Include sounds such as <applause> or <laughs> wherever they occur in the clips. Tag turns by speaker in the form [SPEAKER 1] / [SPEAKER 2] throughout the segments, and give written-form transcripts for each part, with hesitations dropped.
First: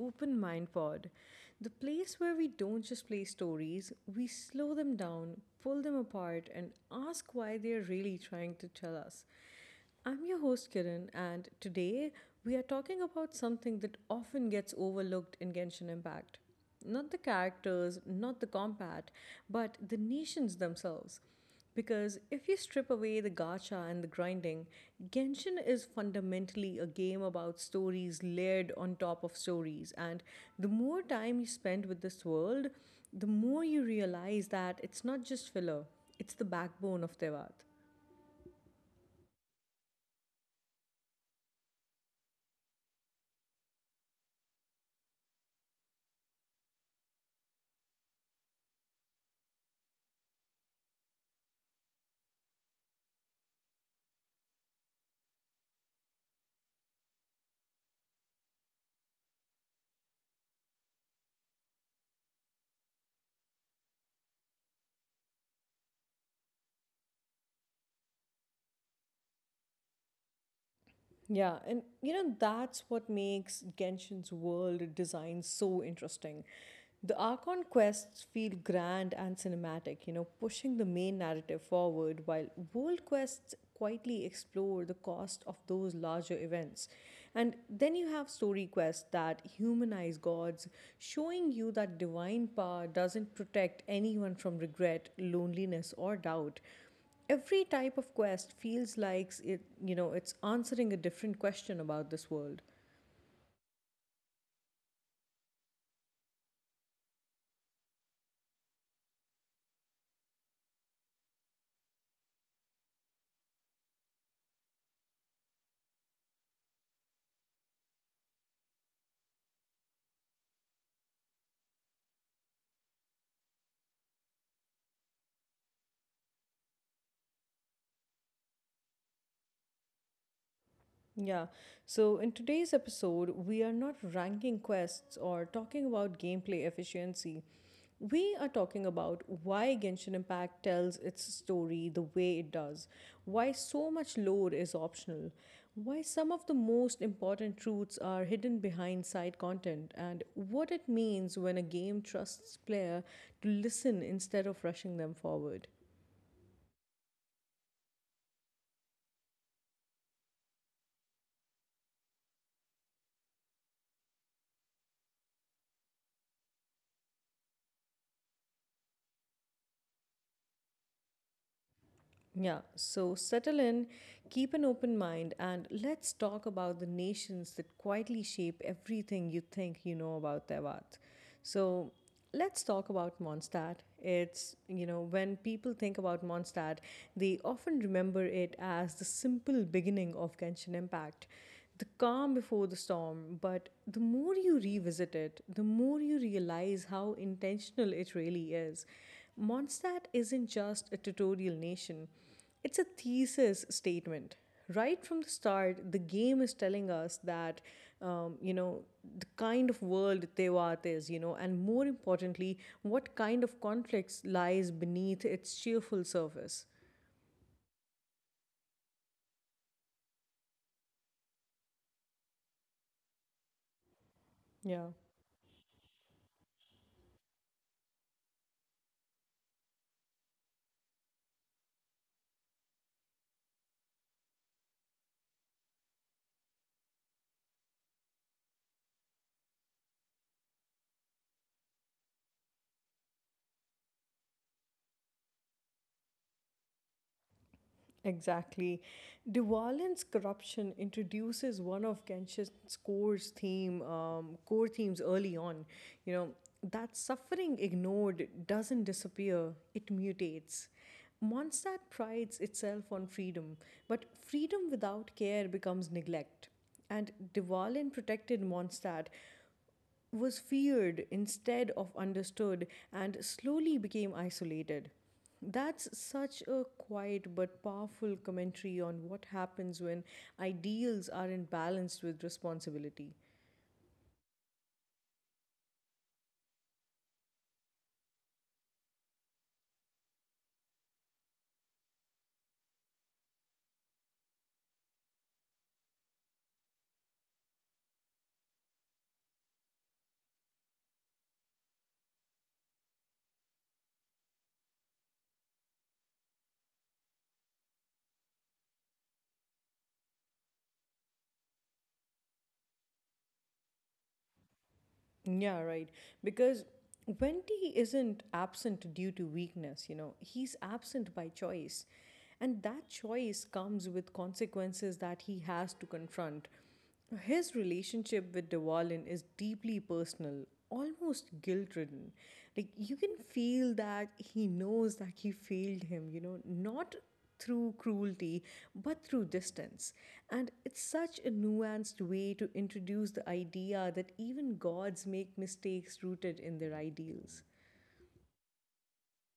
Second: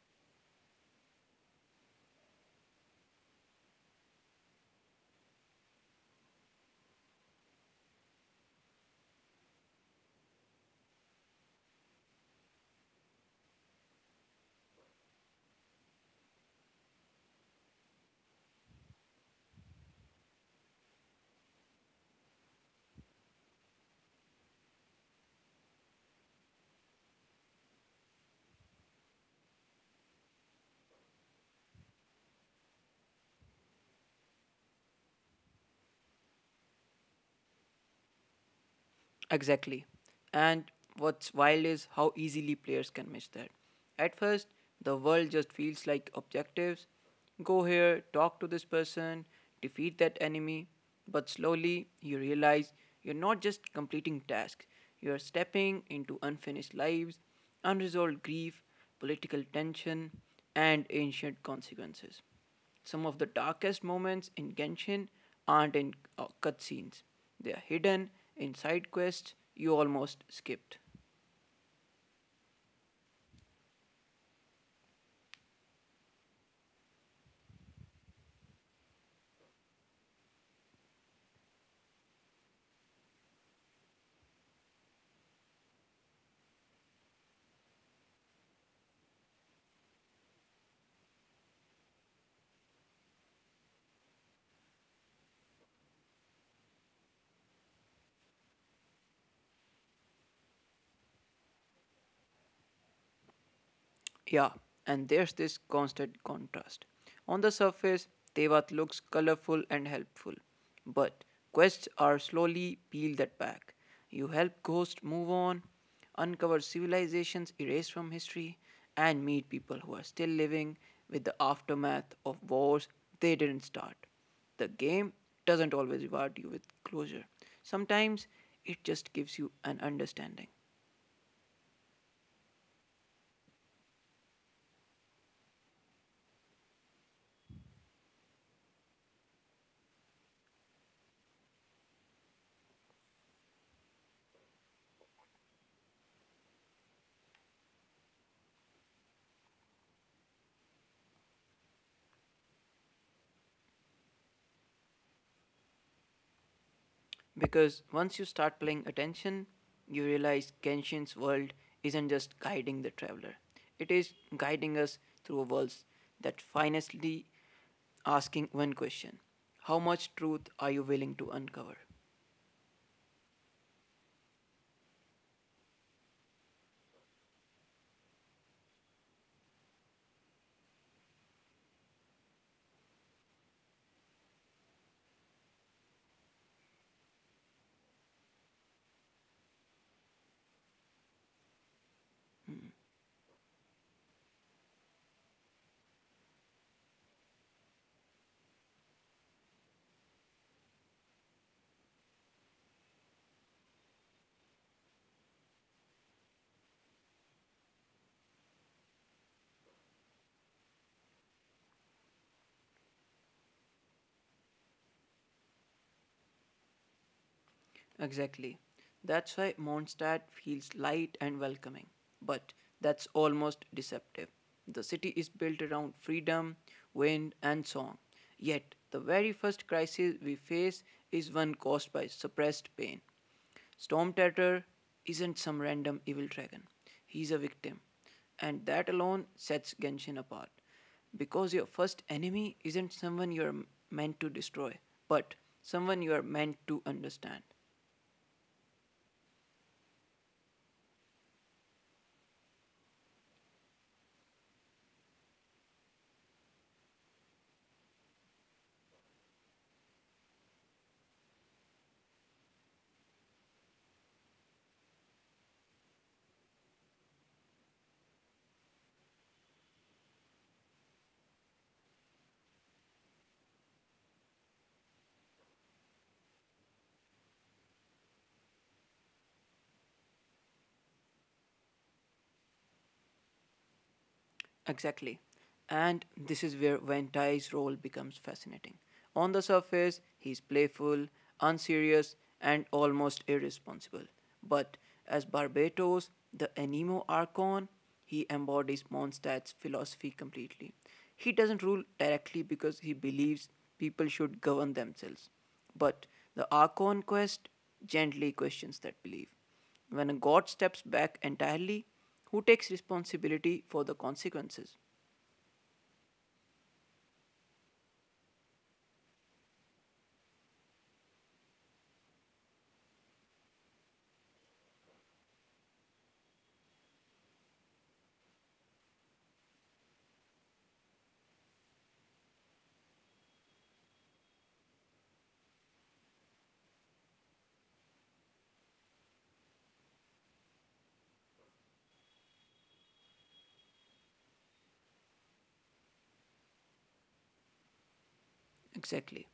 [SPEAKER 1] Open Mind Pod, the place where we don't just play stories, we slow them down, pull them apart, and ask why they're really trying to tell us. I'm your host Kiran, and today we are talking about something that often gets overlooked in Genshin Impact not the characters, not the combat, but the nations themselves. Because if you strip away the gacha and the grinding, Genshin is fundamentally a game about stories layered on top of stories. And the more time you spend with this world, the more you realize that it's not just filler, it's the backbone of Tevat.
[SPEAKER 2] Exactly. And what's wild is how easily players can miss that. At first, the world just feels like objectives go here, talk to this person, defeat that enemy. But slowly, you realize you're not just completing tasks, you're stepping into unfinished lives, unresolved grief, political tension, and ancient consequences. Some of the darkest moments in Genshin aren't in cutscenes, they are hidden in side quests you almost skipped.
[SPEAKER 1] Yeah, and you know, that's what makes Genshin's world design so interesting. The Archon quests feel grand and cinematic, you know, pushing the main narrative forward, while world quests quietly explore the cost of those larger events. And then you have story quests that humanize gods, showing you that divine power doesn't protect anyone from regret, loneliness, or doubt every type of quest feels like it you know it's answering a different question about this world.
[SPEAKER 2] Yeah, and there's this constant contrast. On the surface, Tevat looks colorful and helpful, but quests are slowly peel that back. You help ghosts move on, uncover civilizations erased from history, and meet people who are still living with the aftermath of wars they didn't start. The game doesn't always reward you with closure. Sometimes it just gives you an understanding.
[SPEAKER 1] Yeah. So in today's episode, we are not ranking quests or talking about gameplay efficiency. We are talking about why Genshin Impact tells its story the way it does, why so much lore is optional, why some of the most important truths are hidden behind side content, and what it means when a game trusts player to listen instead of rushing them forward.
[SPEAKER 2] Because once you start paying attention, you realize Kenshin's world isn't just guiding the traveler, it is guiding us through a world that finally asking one question. How much truth are you willing to uncover?
[SPEAKER 1] Yeah, so settle in, keep an open mind, and let's talk about the nations that quietly shape everything you think you know about Tevat. So let's talk about Mondstadt. It's, you know, when people think about Mondstadt, they often remember it as the simple beginning of Genshin Impact. The calm before the storm, but the more you revisit it, the more you realize how intentional it really is. Mondstadt isn't just a tutorial nation, it's a thesis statement. Right from the start, the game is telling us that, you know, the kind of world Tewat is, you know, and more importantly, what kind of conflicts lies beneath its cheerful surface.
[SPEAKER 2] Exactly. That's why Mondstadt feels light and welcoming. But that's almost deceptive. The
[SPEAKER 1] Yeah.
[SPEAKER 2] city is built around freedom, wind, and song. Yet, the very first crisis we face is one caused by suppressed pain. Storm Tatter isn't some random evil dragon, he's a victim. And that alone sets Genshin apart. Because your first enemy isn't someone you're meant to destroy, but someone you are meant to understand.
[SPEAKER 1] Exactly. Dwalin's corruption introduces one of core themes early on. You know that suffering ignored doesn't disappear; it mutates. Mondstadt prides itself on freedom, but freedom without care becomes neglect. And Dwalin protected Mondstadt was feared instead of understood and slowly became isolated. That's such a quiet but powerful commentary on what happens when ideals aren't balanced with responsibility.
[SPEAKER 2] Exactly. And this is where Van Dyke's role becomes fascinating. On the surface, he's playful, unserious, and almost irresponsible. But as Barbatos, the Anemo Archon, he embodies Mondstadt's philosophy completely. He doesn't rule directly because he believes people should govern themselves. But the Archon quest gently questions that belief. When God steps back entirely, who takes responsibility for the consequences?
[SPEAKER 1] Yeah, right. Because Wendy isn't absent due to weakness, you know, he's absent by choice. And that choice comes with consequences that he has to confront. His relationship with Dewalin is deeply personal, almost guilt ridden. Like, you can feel that he knows that he failed him, you know, not through cruelty, but through distance. And it's such a nuanced way to introduce the idea that even gods make mistakes rooted in their ideals.
[SPEAKER 2] Exactly.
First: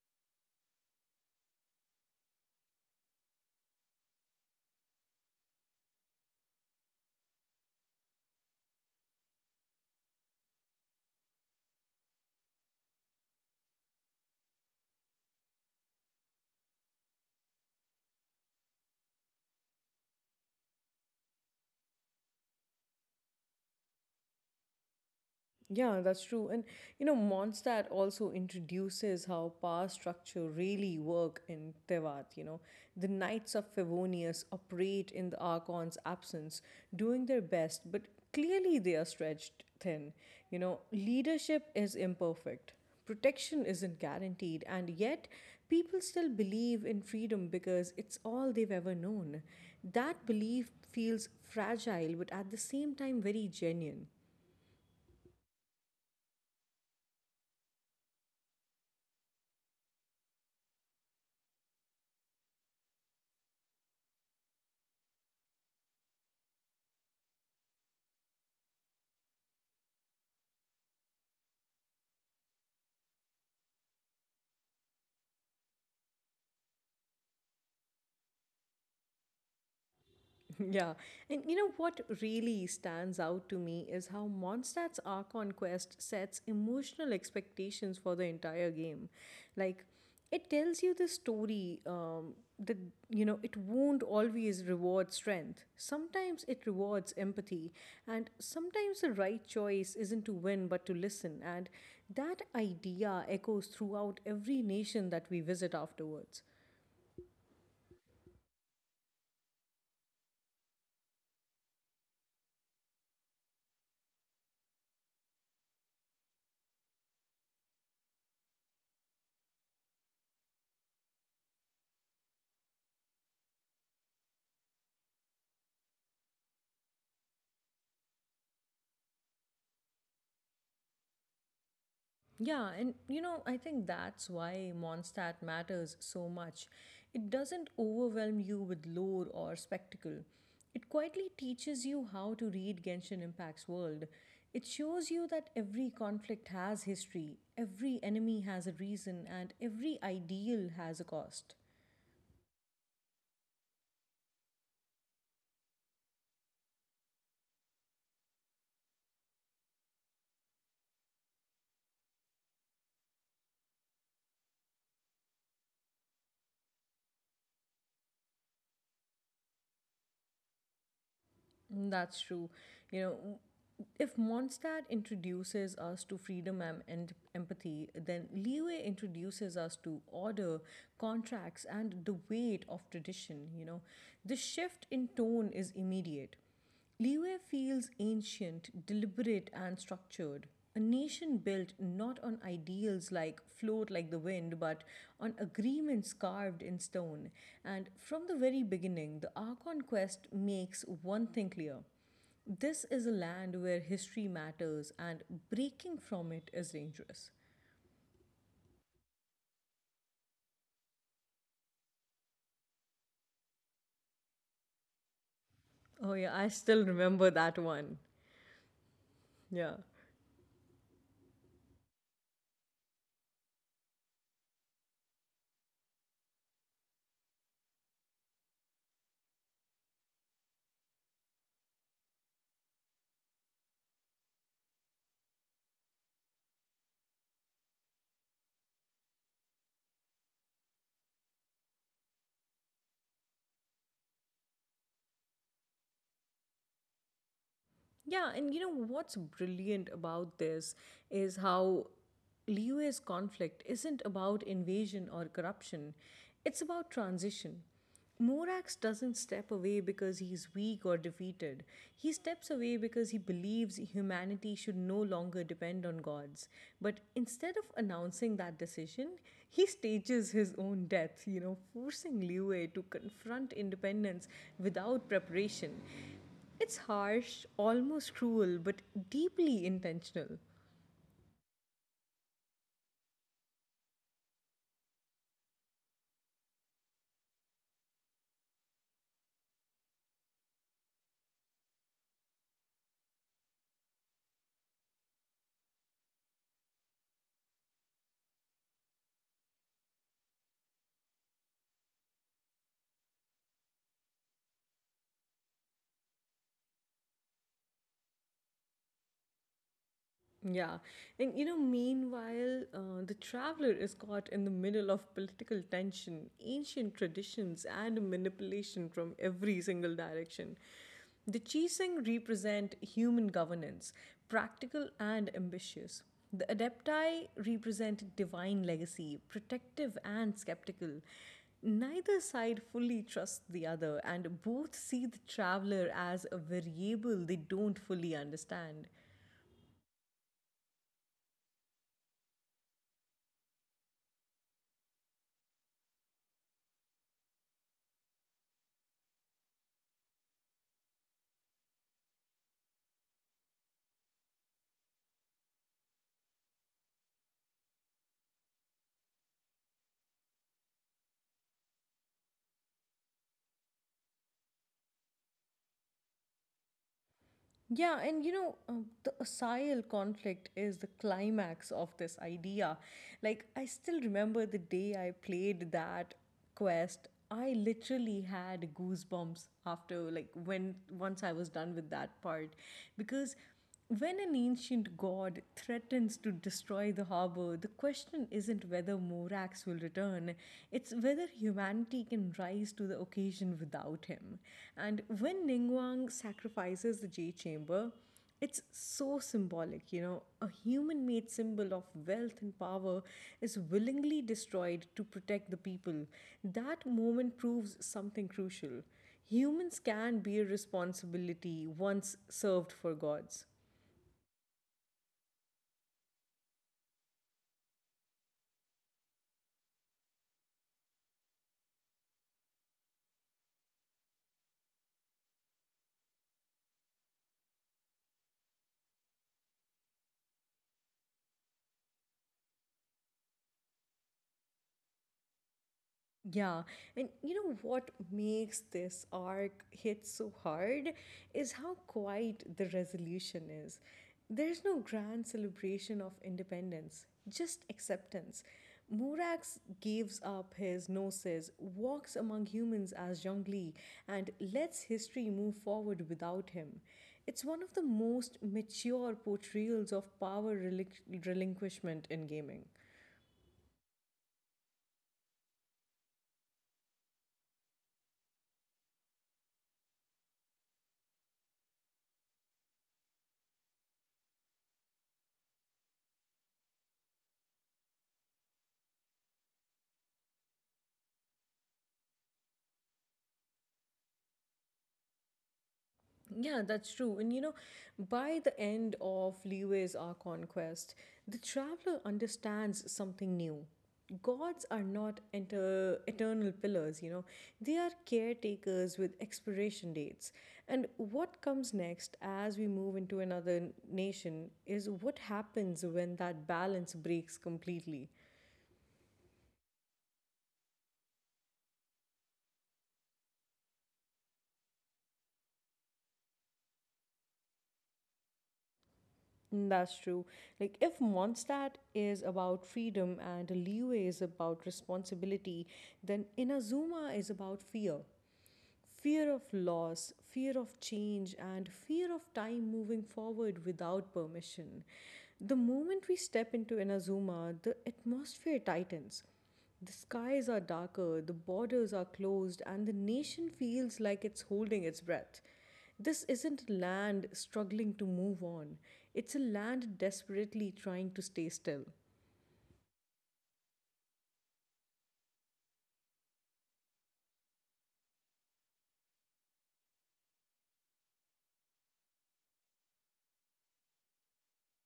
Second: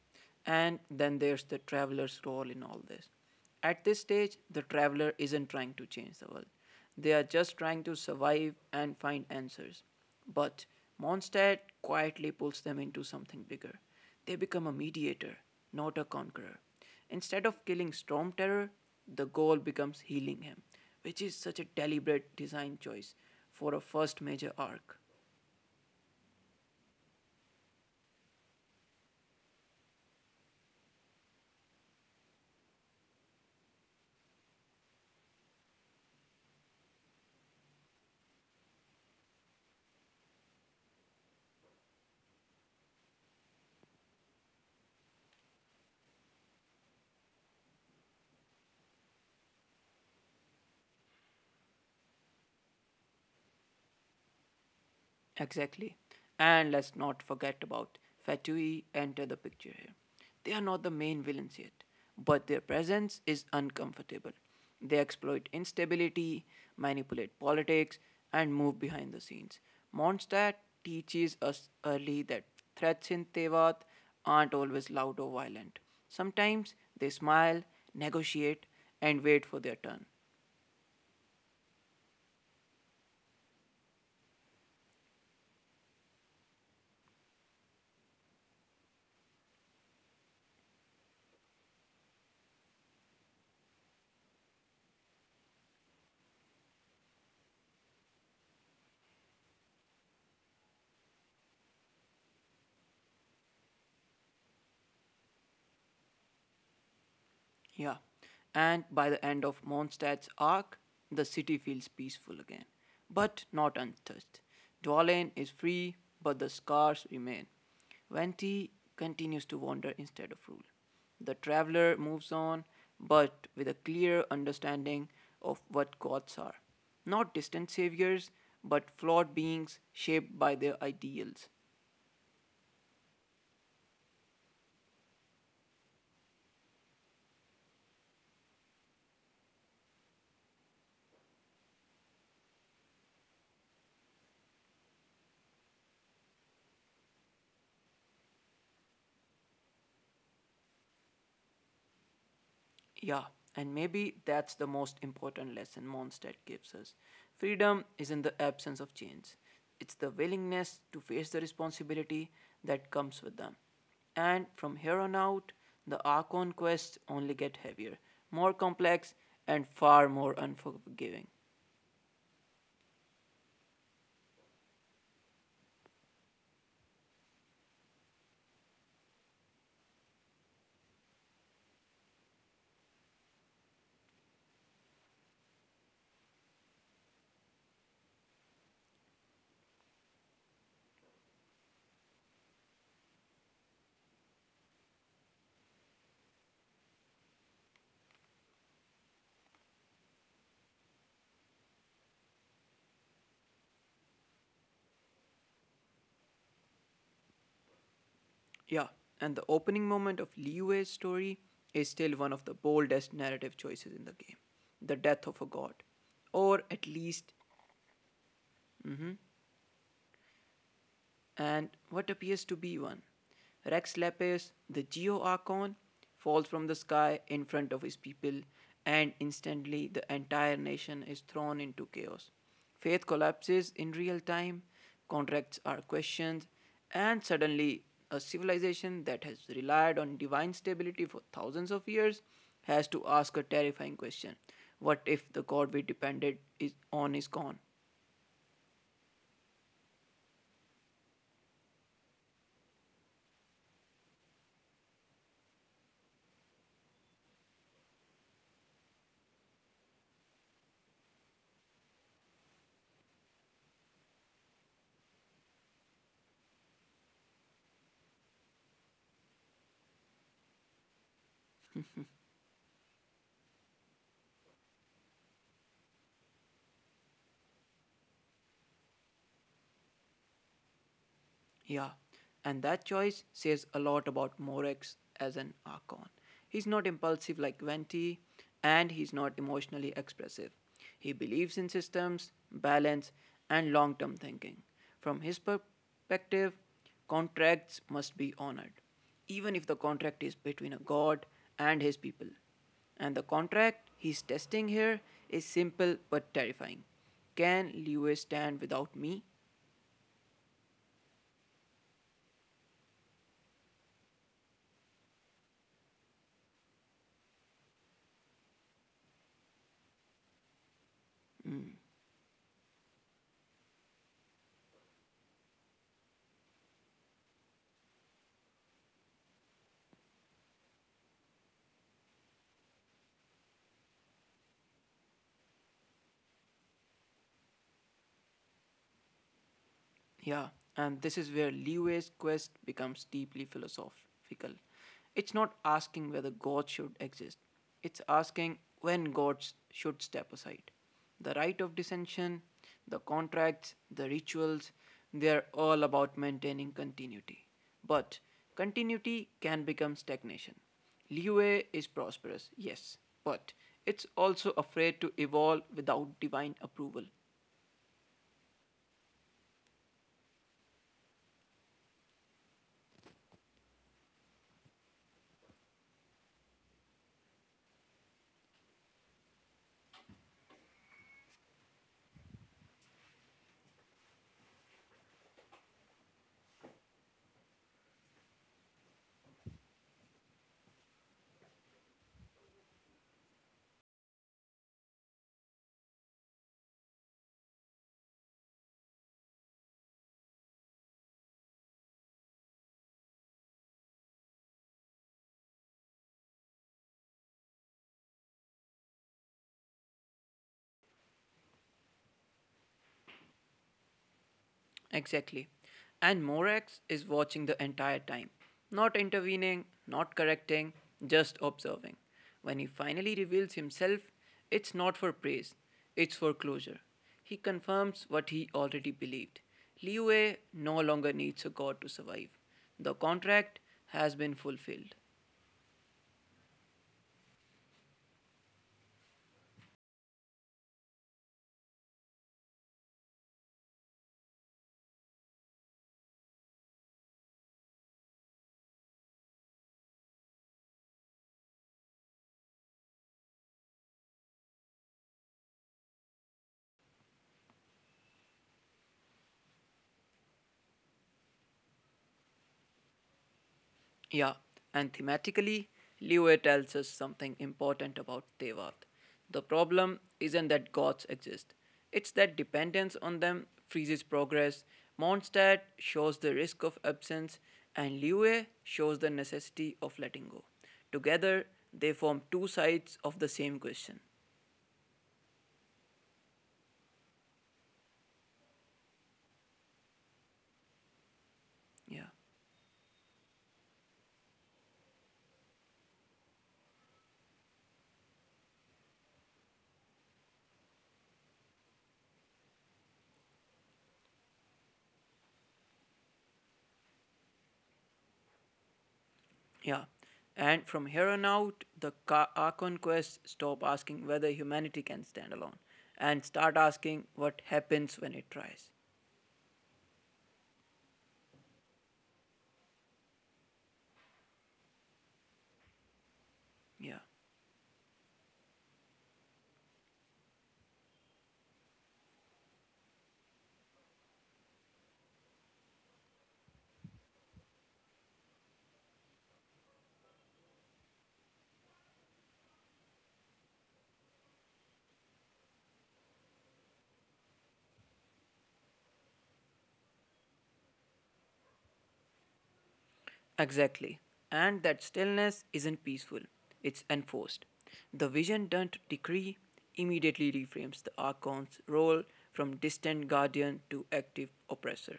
[SPEAKER 2] And then there's the traveler's role in all this. At this stage, the traveler isn't trying to change the world. They are just trying to survive and find answers. But Mondstadt quietly pulls them into something bigger. They become a mediator, not a conqueror. Instead of killing Storm Terror, the goal becomes healing him, which is such a deliberate design choice for a first major arc.
[SPEAKER 1] Yeah, that's true. And you know, Mondstadt also introduces how power structure really work in Tevat, you know. The Knights of Favonius operate in the Archon's absence, doing their best, but clearly they are stretched thin. You know, leadership is imperfect. Protection isn't guaranteed, and yet people still believe in freedom because it's all they've ever known. That belief feels fragile, but at the same time, very genuine.
[SPEAKER 2] Exactly. And let's not forget about Fatui enter the picture here. They are not the main villains yet, but their presence is uncomfortable. They exploit instability, manipulate politics, and move behind the scenes. Mondstadt teaches us early that threats in Tevat aren't always loud or violent. Sometimes they smile, negotiate, and wait for their turn.
[SPEAKER 1] <laughs> Yeah. And you know what really stands out to me is how Mondstadt's Archon quest sets emotional expectations for the entire game. Like, it tells you that, you know, it won't always reward strength. Sometimes it rewards empathy, and sometimes the right choice isn't to win but to listen. And that idea echoes throughout every nation that we visit afterwards.
[SPEAKER 2] Yeah. And by the end of Mondstadt's arc, the city feels peaceful again, but not untouched. Dwalin is free, but the scars remain. Venti continues to wander instead of rule. The traveler moves on, but with a clear understanding of what gods are. Not distant saviors, but flawed beings shaped by their ideals.
[SPEAKER 1] Yeah, and you know, I think that's why Mondstadt matters so much. It doesn't overwhelm you with lore or spectacle. It quietly teaches you how to read Genshin Impact's world. It shows you that every conflict has history, every enemy has a reason, and every ideal has a cost.
[SPEAKER 2] Yeah, and maybe that's the most important lesson Mondstadt gives us. Freedom isn't the absence of chains, it's the willingness to face the responsibility that comes with them. And from here on out, the Archon quests only get heavier, more complex, and far more unforgiving.
[SPEAKER 1] Mm, that's true. You know, if Mondstadt introduces us to freedom and empathy, then Leeway introduces us to order, contracts, and the weight of tradition. You know, the shift in tone is immediate. Liyue feels ancient, deliberate, and structured. A nation built not on ideals like float like the wind, but on agreements carved in stone. And from the very beginning, the Archon Quest makes one thing clear this is a land where history matters, and breaking from it is dangerous.
[SPEAKER 2] Yeah, and the opening moment of Liyue's story is still one of the boldest narrative choices in the game, the death of a god,
[SPEAKER 1] Oh, yeah,
[SPEAKER 2] or
[SPEAKER 1] I
[SPEAKER 2] at
[SPEAKER 1] still
[SPEAKER 2] least
[SPEAKER 1] remember that one. Yeah.
[SPEAKER 2] and what appears to be one. Rex Lapis, the Geo Archon, falls from the sky in front of his people, and instantly the entire nation is thrown into chaos. Faith collapses in real time, contracts are questioned, and suddenly a civilization that has relied on divine stability for thousands of years has to ask a terrifying question: what if the god we depended is on is gone?
[SPEAKER 1] Yeah, and you know what's brilliant about this is how Liyue's conflict isn't about invasion or corruption, it's about transition. Morax doesn't step away because he's weak or defeated. He steps away because he believes humanity should no longer depend on gods. But instead of announcing that decision, he stages his own death, you know, forcing Liyue to confront independence without preparation it's harsh, almost cruel, but deeply intentional.
[SPEAKER 2] Yeah, and that choice says a lot about Morex as an Archon. He's not impulsive like Venti, and he's not emotionally expressive. He believes in systems, balance, and long term thinking. From his perspective, contracts must be honored, even if the contract is between a god and his people. And the contract he's testing here is simple but terrifying. Can Liyue stand without me?
[SPEAKER 1] Yeah. And you know, meanwhile, the traveler is caught in the middle of political tension, ancient traditions, and manipulation from every single direction. The Chiseng represent human governance, practical and ambitious. The Adepti represent divine legacy, protective and skeptical. Neither side fully trusts the other, and both see the traveler as a variable they don't fully understand.
[SPEAKER 2] Yeah, and this is where Liu's quest becomes deeply philosophical. It's not asking whether God should exist, it's asking when gods should step aside. The rite of dissension, the contracts, the rituals, they're all about maintaining continuity. But continuity can become stagnation. Liu is prosperous, yes, but it's also afraid to evolve without divine approval.
[SPEAKER 1] Yeah, and you know, the Asael conflict is the climax of this idea. Like, I still remember the day I played that quest. I literally had goosebumps after, like, when once I was done with that part because when an ancient god threatens to destroy the harbor, the question isn't whether Morax will return, it's whether humanity can rise to the occasion without him. And when Ningguang sacrifices the Jade Chamber, it's so symbolic, you know. A human made symbol of wealth and power is willingly destroyed to protect the people. That moment proves something crucial. Humans can bear responsibility once served for gods.
[SPEAKER 2] Exactly. And Morax is watching the entire time, not intervening, not correcting, just observing. When he finally reveals himself, it's not for praise, it's for closure. He confirms what he already believed. Liu no longer needs a god to survive. The contract has been fulfilled.
[SPEAKER 1] Yeah, and you know what makes this arc hit so hard is how quiet the resolution is. There's no grand celebration of independence, just acceptance. Morax gives up his gnosis, walks among humans as Zhongli, and lets history move forward without him. It's one of the most mature portrayals of power relinquishment in gaming.
[SPEAKER 2] Yeah, and thematically, Liyue tells us something important about Tevat. The problem isn't that gods exist, it's that dependence on them freezes progress. Mondstadt shows the risk of absence, and Liyue shows the necessity of letting go. Together, they form two sides of the same question.
[SPEAKER 1] Yeah, that's true. And you know, by the end of Liu's Our Conquest, the traveler
[SPEAKER 2] Yeah.
[SPEAKER 1] understands something new. Gods are not eternal pillars, you know, they are caretakers with expiration dates. And what comes next as we move into another nation is what happens when that balance breaks completely.
[SPEAKER 2] Yeah. And from here on out, the Archon quests stop asking whether humanity can stand alone and start asking what happens when it tries.
[SPEAKER 1] Mm, that's true. Like, if Mondstadt is about freedom and Leeway is about responsibility, then
[SPEAKER 2] Yeah.
[SPEAKER 1] Inazuma is about fear. Fear of loss, fear of change, and fear of time moving forward without permission. The moment we step into Inazuma, the atmosphere tightens. The skies are darker, the borders are closed, and the nation feels like it's holding its breath. This isn't land struggling to move on, it's a land desperately trying to stay still.
[SPEAKER 2] Exactly. And that stillness isn't peaceful, it's enforced. The vision don't decree immediately reframes the Archon's role from distant guardian to active oppressor.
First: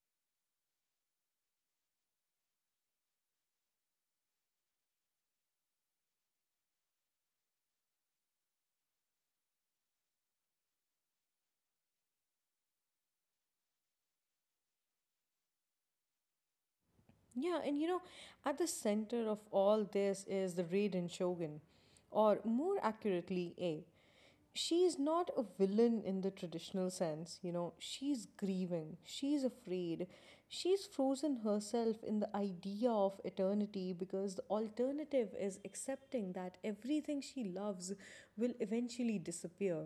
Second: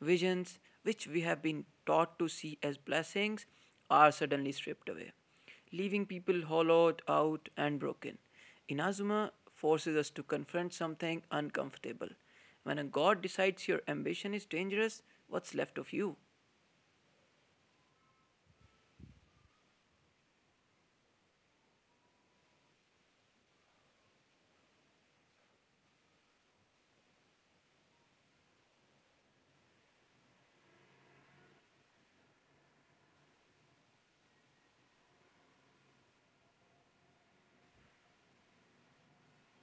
[SPEAKER 2] Visions, which we have been taught to see as blessings, are suddenly stripped away, leaving people hollowed out and broken. Inazuma forces us to confront something uncomfortable. When a god decides your ambition is dangerous, what's left of you?
[SPEAKER 1] Yeah, and you know, at the center of all this is the Raiden Shogun, or more accurately, A. She is not a villain in the traditional sense, you know, she's grieving, she's afraid, she's frozen herself in the idea of eternity because the alternative is accepting that everything she loves will eventually disappear.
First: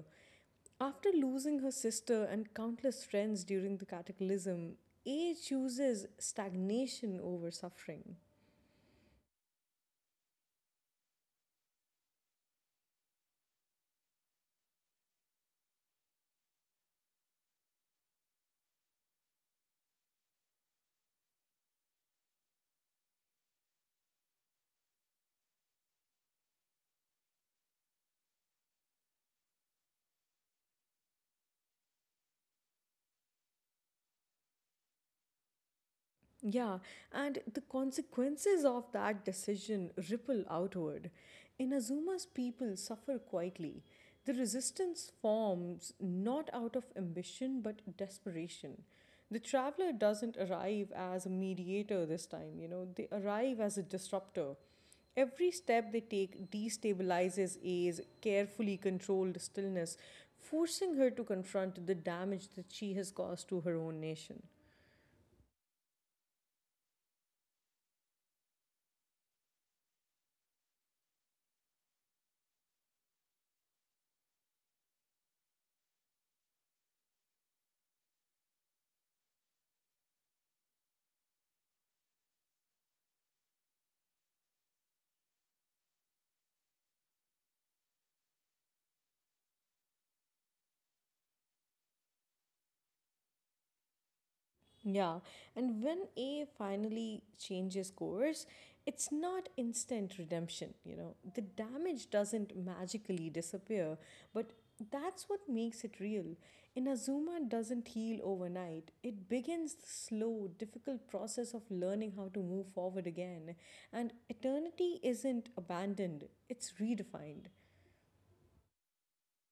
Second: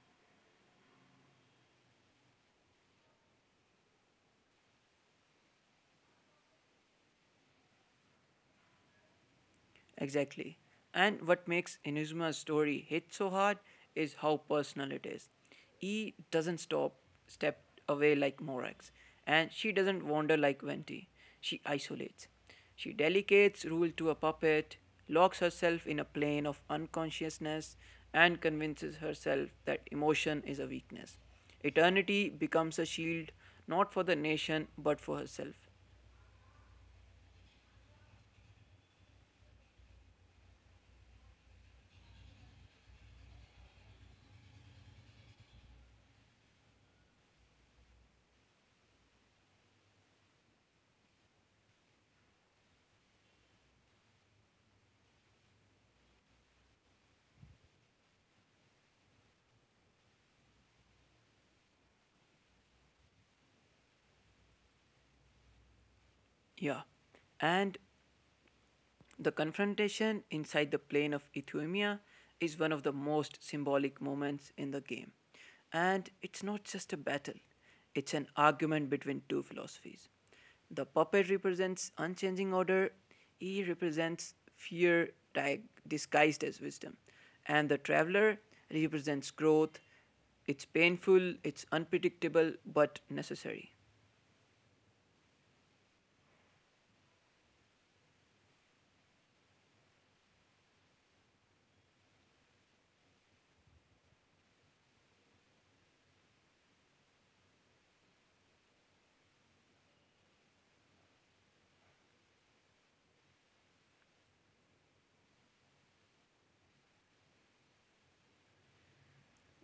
[SPEAKER 1] After losing her sister and countless friends during the cataclysm, A chooses stagnation over suffering.
[SPEAKER 2] Exactly. And what makes Inuzuma's story hit so hard is how personal it is. He doesn't stop step away like Morax, and she doesn't wander like Venti. She isolates. She delegates rule to a puppet, locks herself in a plane of unconsciousness, and convinces herself that emotion is a weakness. Eternity becomes a shield not for the nation but for herself.
[SPEAKER 1] Yeah, and the consequences of that decision ripple outward. Inazuma's people suffer quietly. The resistance forms not out of ambition but desperation. The traveler doesn't arrive as a mediator this time, you know, they arrive as a disruptor. Every step they take destabilizes A's carefully controlled stillness, forcing her to confront the damage that she has caused to her own nation.
[SPEAKER 2] Yeah. And the confrontation inside the plain of Euthymia is one of the most symbolic moments in the game. And it's not just a battle, it's an argument between two philosophies. The puppet represents unchanging order, he represents fear disguised as wisdom, and the traveler represents growth. It's painful, it's unpredictable, but necessary.
[SPEAKER 1] Yeah, and when A finally changes course, it's not instant redemption, you know. The damage doesn't magically disappear, but that's what makes it real. Inazuma doesn't heal overnight. It begins the slow, difficult process of learning how to move forward again. And eternity isn't abandoned, it's redefined.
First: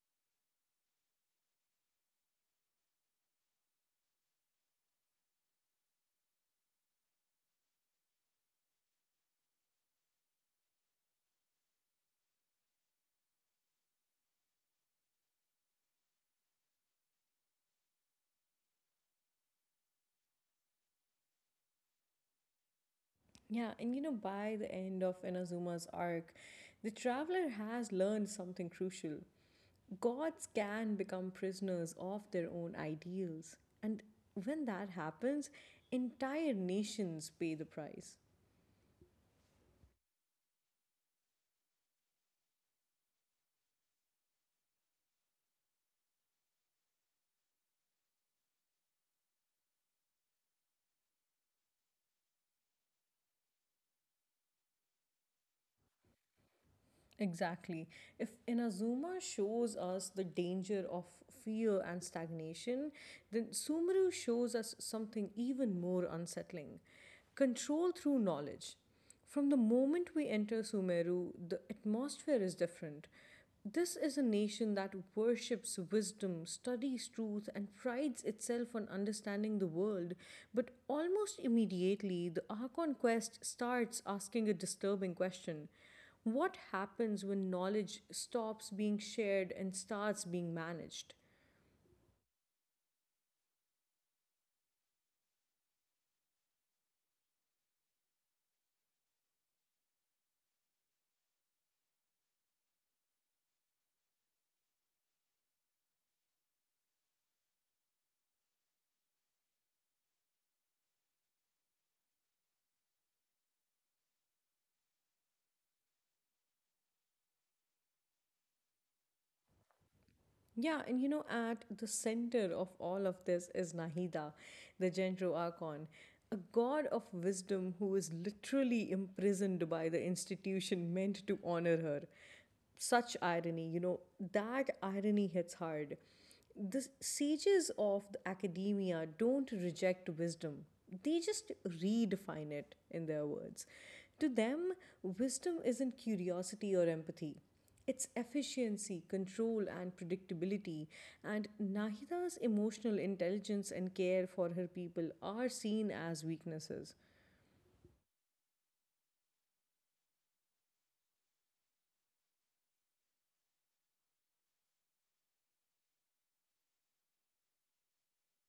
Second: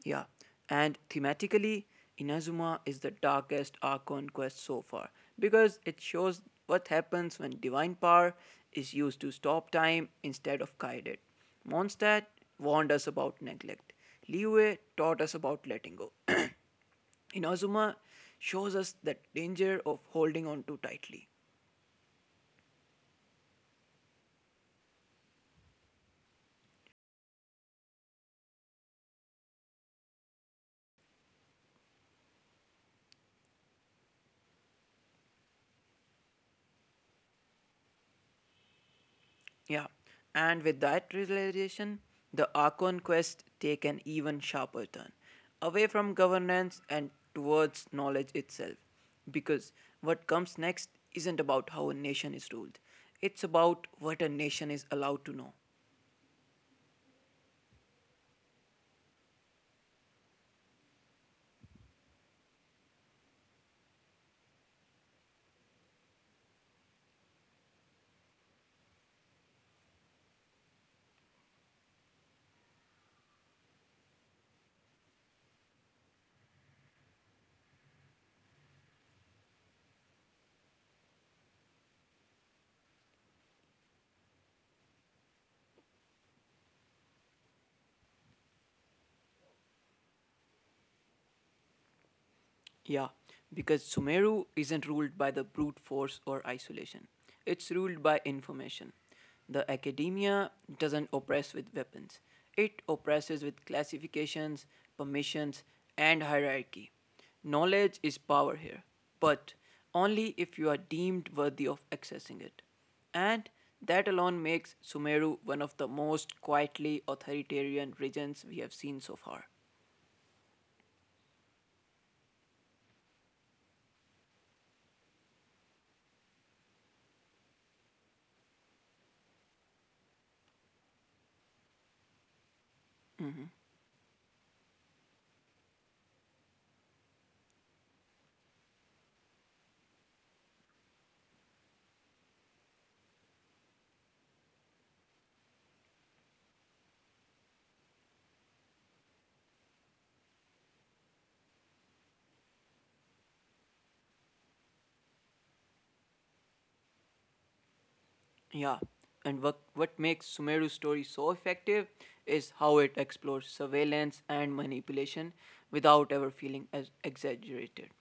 [SPEAKER 2] Yeah, and thematically, Inazuma is the darkest Archon quest so far because it shows what happens when divine power is used to stop time instead of guide it. Mondstadt warned us about neglect. Liyue taught us about letting go. Inazuma shows us the danger of holding on too tightly.
[SPEAKER 1] Yeah, and you know, by the end of Inazuma's arc, the traveler has learned something crucial. Gods can become prisoners of their own ideals. And when that happens, entire nations pay the price.
[SPEAKER 2] Yeah, and with that realization, the Archon quest take an even sharper turn, away from governance and towards knowledge itself. Because what comes next isn't about how a nation is ruled, it's about what a nation is allowed to know.
[SPEAKER 1] Exactly. If Inazuma shows us the danger of fear and stagnation, then Sumaru shows us something even more unsettling control through knowledge. From the moment we enter Sumeru, the atmosphere is different. This is a nation that worships wisdom, studies truth, and prides itself on understanding the world. But almost immediately, the Archon quest starts asking a disturbing question what happens when knowledge stops being shared and starts being managed?
[SPEAKER 2] Yeah, because Sumeru isn't ruled by the brute force or isolation. It's ruled by information. The academia doesn't oppress with weapons, it oppresses with classifications, permissions, and hierarchy. Knowledge is power here, but only if you are deemed worthy of accessing it. And that alone makes Sumeru one of the most quietly authoritarian regions we have seen so far.
[SPEAKER 1] Yeah, and you know, at the center of all of this is Nahida, the Genro Archon, a god of wisdom who is literally imprisoned by the institution meant to honor her. Such irony, you know,
[SPEAKER 2] Mhm.
[SPEAKER 1] that irony hits hard. The sages of the academia don't reject wisdom, they just redefine it in their words. To them, wisdom isn't curiosity or empathy. It's efficiency, control, and predictability. And Nahida's emotional intelligence and care for her people are seen as weaknesses.
[SPEAKER 2] Yeah, and what makes Sumeru's story so effective is how it explores surveillance and manipulation without ever feeling as exaggerated.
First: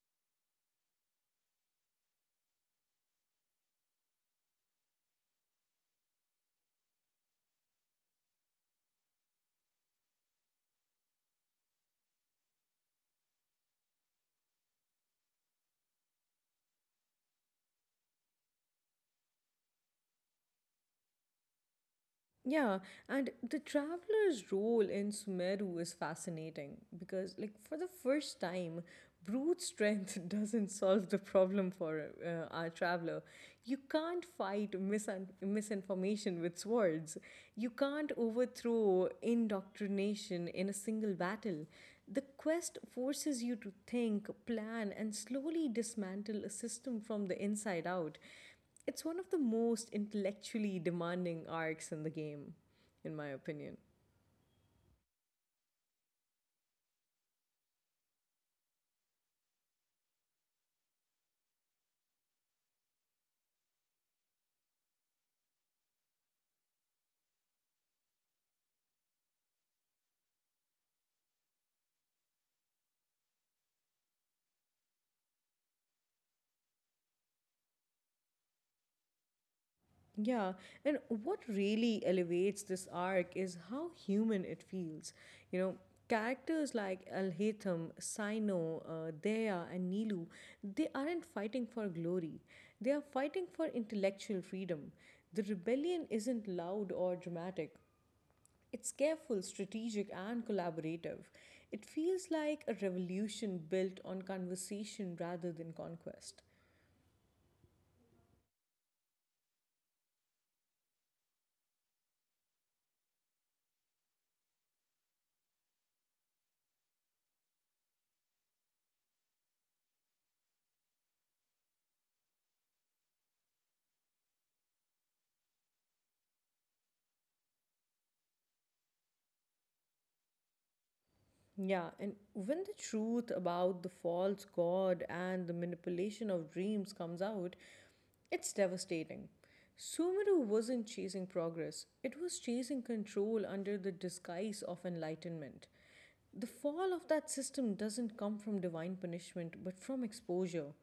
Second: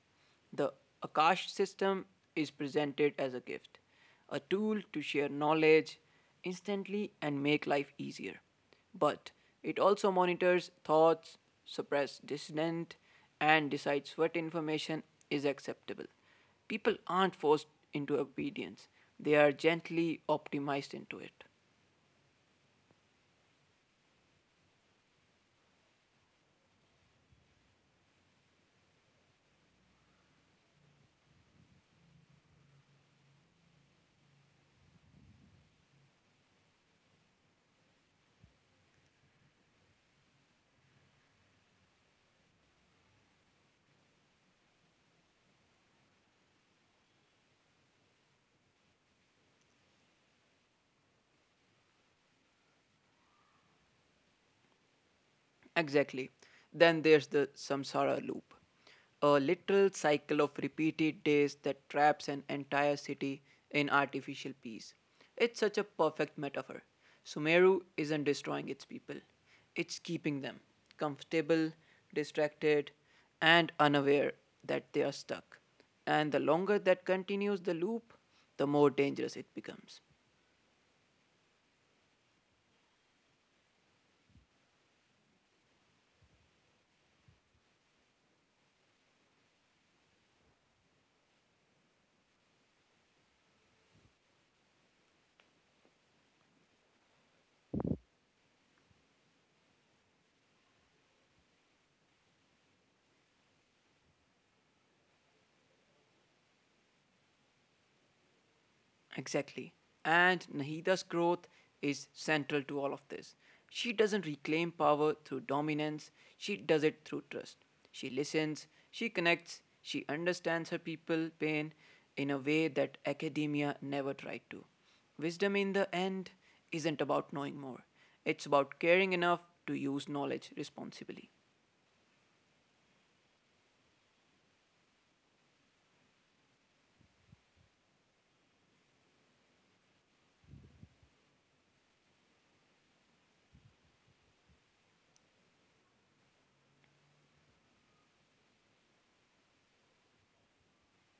[SPEAKER 2] The Akash system is presented as a gift, a tool to share knowledge instantly and make life easier. But it also monitors thoughts, suppresses dissent, and decides what information is acceptable. People aren't forced into obedience, they are gently optimized into it.
[SPEAKER 1] Yeah, and the traveler's role in Sumeru is fascinating because, like, for the first time, brute strength <laughs> doesn't solve the problem for our traveler. You can't fight misinformation with swords. You can't overthrow indoctrination in a single battle. The quest forces you to think, plan, and slowly dismantle a system from the inside out. It's one of the most intellectually demanding arcs in the game, in my opinion.
[SPEAKER 2] Exactly. Then there's the samsara loop, a literal cycle of repeated days that traps an entire city in artificial peace. It's such a perfect metaphor. Sumeru isn't destroying its people, it's keeping them comfortable, distracted, and unaware that they are stuck. And the longer that continues the loop, the more dangerous it becomes.
[SPEAKER 1] Yeah, and what really elevates this arc is how human it feels. You know, characters like Al-Haytham, Sino, Dea, and Nilu, they aren't fighting for glory. They are fighting for intellectual freedom. The rebellion isn't loud or dramatic. It's careful, strategic, and collaborative. It feels like a revolution built on conversation rather than conquest.
[SPEAKER 2] Exactly. And Nahida's growth is central to all of this. She doesn't reclaim power through dominance, she does it through trust. She listens, she connects, she understands her people pain in a way that academia never tried to. Wisdom in the end isn't about knowing more. It's about caring enough to use knowledge responsibly.
[SPEAKER 1] Yeah, and when the truth about the false god and the manipulation of dreams comes out, it's devastating. Sumeru wasn't chasing progress, it was chasing control under the disguise of enlightenment. The fall of that system doesn't come from divine punishment, but from exposure.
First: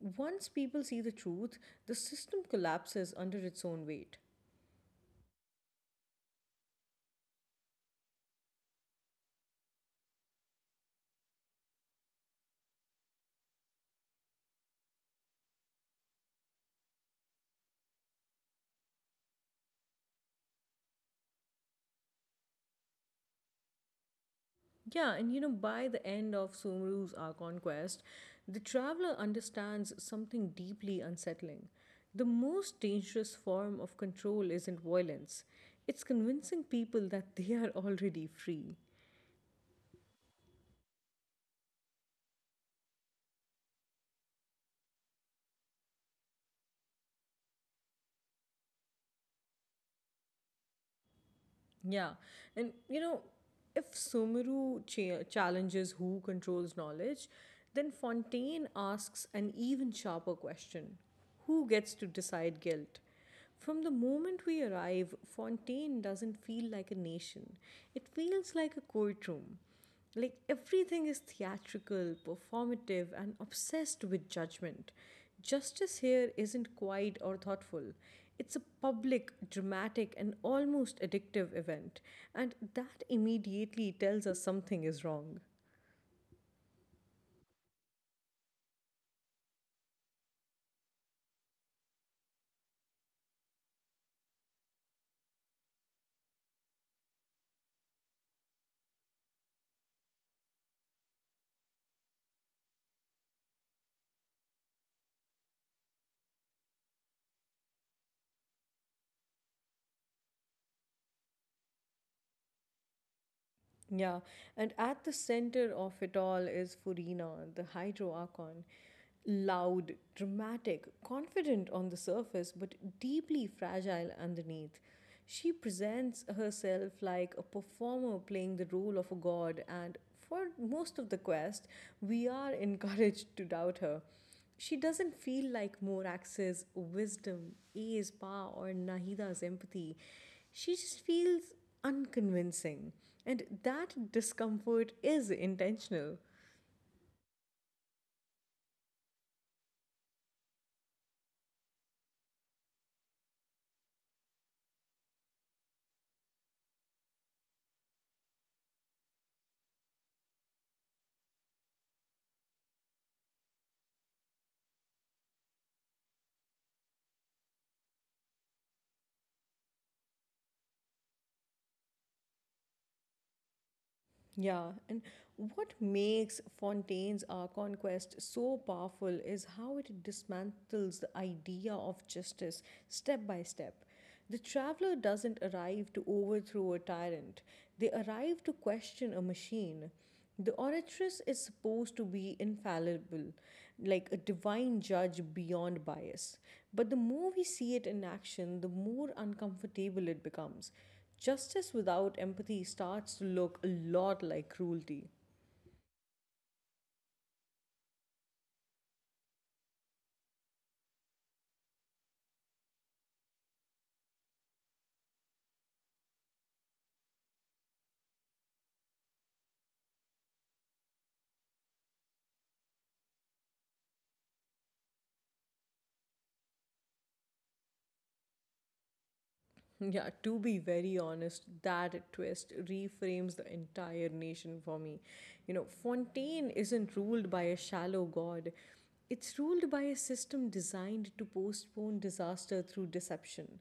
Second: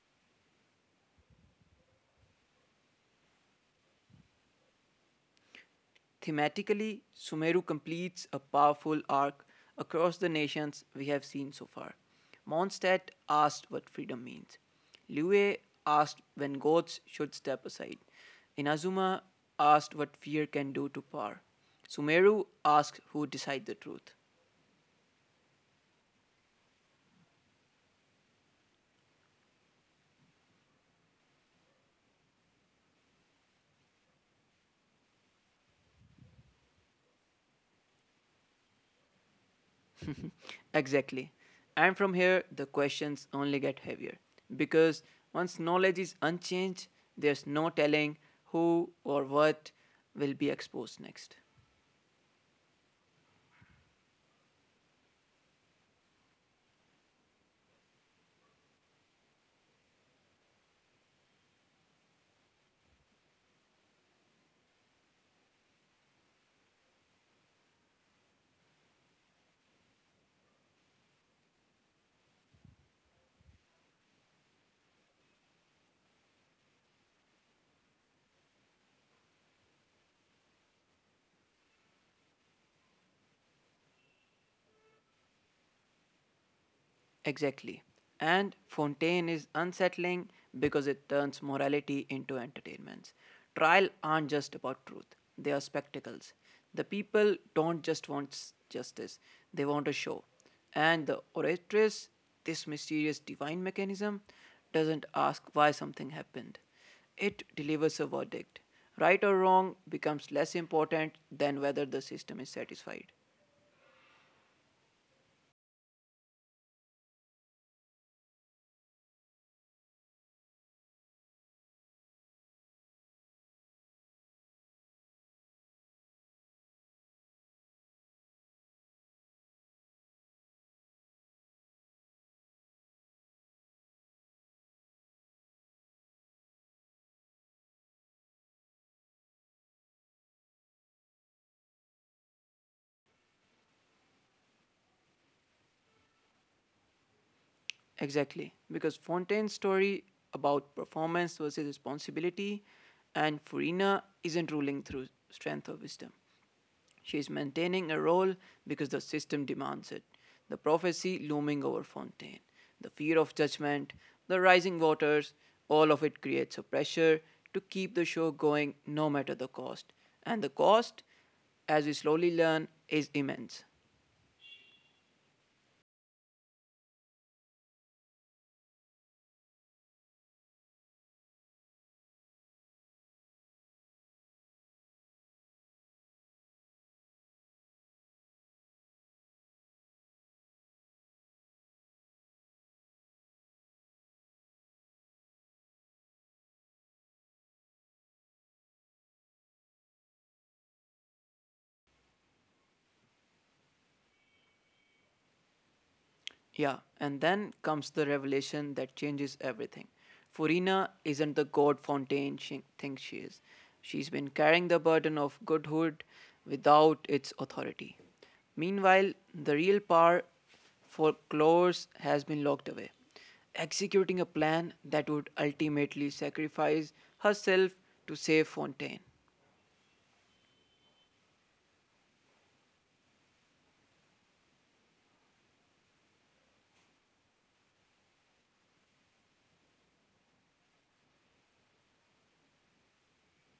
[SPEAKER 1] Once people see the truth, the system collapses under its own weight.
[SPEAKER 2] Thematically, Sumeru completes a powerful arc across the nations we have seen so far. Mondstadt asked what freedom means. Liyue asked when gods should step aside. Inazuma asked what fear can do to power. Sumeru asks who decides the truth.
[SPEAKER 1] Yeah, and you know, by the end of Sumeru's Ark Quest, the traveler understands something deeply unsettling. The most dangerous form of control isn't violence, it's convincing people that they are already free.
[SPEAKER 2] Exactly. And from here, the questions only get heavier. Because once knowledge is unchanged, there's no telling who or what will be exposed next.
[SPEAKER 1] Yeah. And you know, if Sumeru challenges who controls knowledge, then Fontaine asks an even sharper question: who gets to decide guilt? From the moment we arrive, Fontaine doesn't feel like a nation, it feels like a courtroom. Like everything is theatrical, performative, and obsessed with judgment. Justice here isn't quiet or thoughtful. It's a public, dramatic, and almost addictive event, and that immediately tells us something is wrong.
[SPEAKER 2] Exactly. And Fontaine is unsettling because it turns morality into entertainments. Trial aren't just about truth, they are spectacles. The people don't just want justice, they want a show. And the oratress, this mysterious divine mechanism, doesn't ask why something happened. It delivers a verdict. Right or wrong becomes less important than whether the system is satisfied.
[SPEAKER 1] Yeah, and at the center of it all is Furina, the hydro archon. Loud, dramatic, confident on the surface, but deeply fragile underneath. She presents herself like a performer playing the role of a god, and for most of the quest, we are <laughs> encouraged to doubt her. She doesn't feel like Morax's wisdom, A's power, or Nahida's empathy. She just feels unconvincing. And that discomfort is intentional.
[SPEAKER 2] Exactly, because Fontaine's story about performance versus responsibility and Furina isn't ruling through strength or wisdom. She is maintaining a role because the system demands it. The prophecy looming over Fontaine, the fear of judgment, the rising waters, all of it creates a pressure to keep the show going no matter the cost. And the cost, as we slowly learn, is immense.
[SPEAKER 1] Yeah, and what makes Fontaine's Our Conquest so powerful is how it dismantles the idea of justice step by step. The traveler doesn't arrive to overthrow a tyrant, they arrive to question a machine. The oratress is supposed to be infallible, like a divine judge beyond bias. But the more we see it in action, the more uncomfortable it becomes. Justice without empathy starts to look a lot like cruelty.
[SPEAKER 2] Yeah, and then comes the revelation that changes everything. Furina isn't the God Fontaine she thinks she is. She's been carrying the burden of goodhood without its authority. Meanwhile, the real power for Clores has been locked away, executing a plan that would ultimately sacrifice herself to save Fontaine.
[SPEAKER 1] Yeah, to be very honest, that twist reframes the entire nation for me. You know, Fontaine isn't ruled by a shallow god, it's ruled by a system designed to postpone disaster through deception.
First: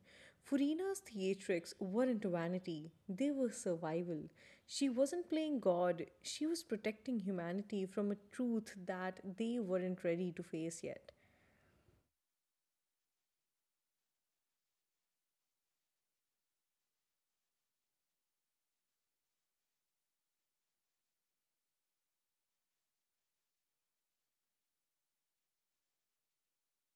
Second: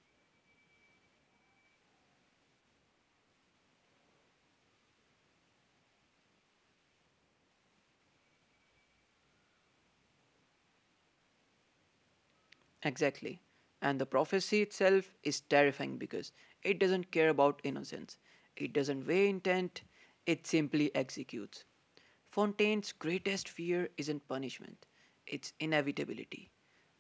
[SPEAKER 1] Furina's theatrics weren't vanity, they were survival. She wasn't playing God, she was protecting humanity from a truth that they weren't ready to face yet.
[SPEAKER 2] Exactly. And the prophecy itself is terrifying because it doesn't care about innocence, it doesn't weigh intent, it simply executes. Fontaine's greatest fear isn't punishment, it's inevitability.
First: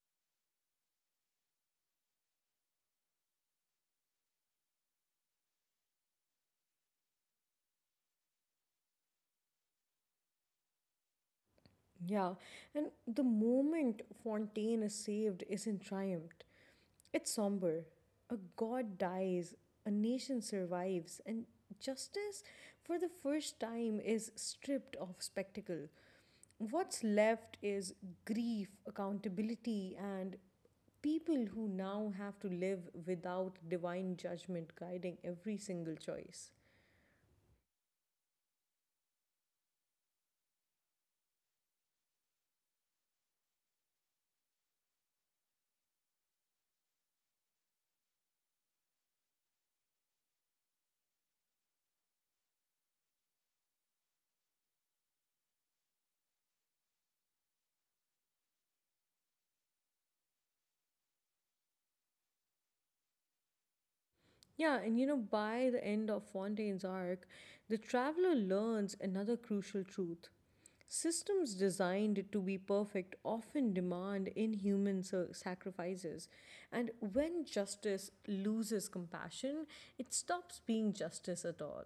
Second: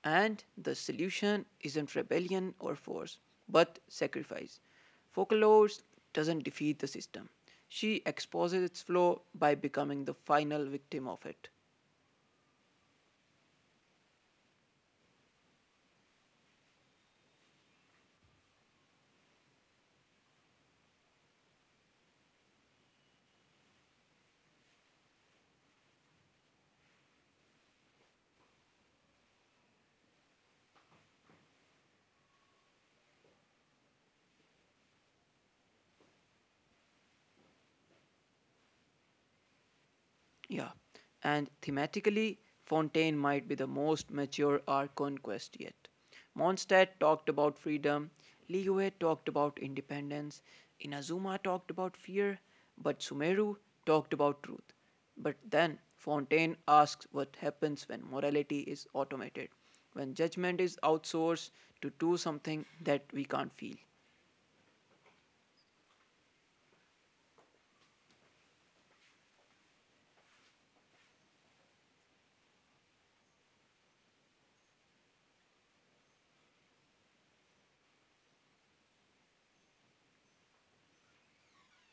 [SPEAKER 2] And the solution isn't rebellion or force, but sacrifice. Focalores doesn't defeat the system. She exposes its flaw by becoming the final victim of it.
[SPEAKER 1] Yeah, and the moment Fontaine is saved isn't triumph. It's somber. A god dies, a nation survives, and justice for the first time is stripped of spectacle. What's left is grief, accountability, and people who now have to live without divine judgment guiding every single choice.
[SPEAKER 2] Yeah, and thematically, Fontaine might be the most mature art conquest yet. Mondstadt talked about freedom, Liyue talked about independence, Inazuma talked about fear, but Sumeru talked about truth. But then Fontaine asks what happens when morality is automated, when judgment is outsourced to do something that we can't feel.
[SPEAKER 1] Yeah, and you know, by the end of Fontaine's arc, the traveler learns another crucial truth: Systems designed to be perfect often demand inhuman sacrifices. And when justice loses compassion, it stops being justice at all.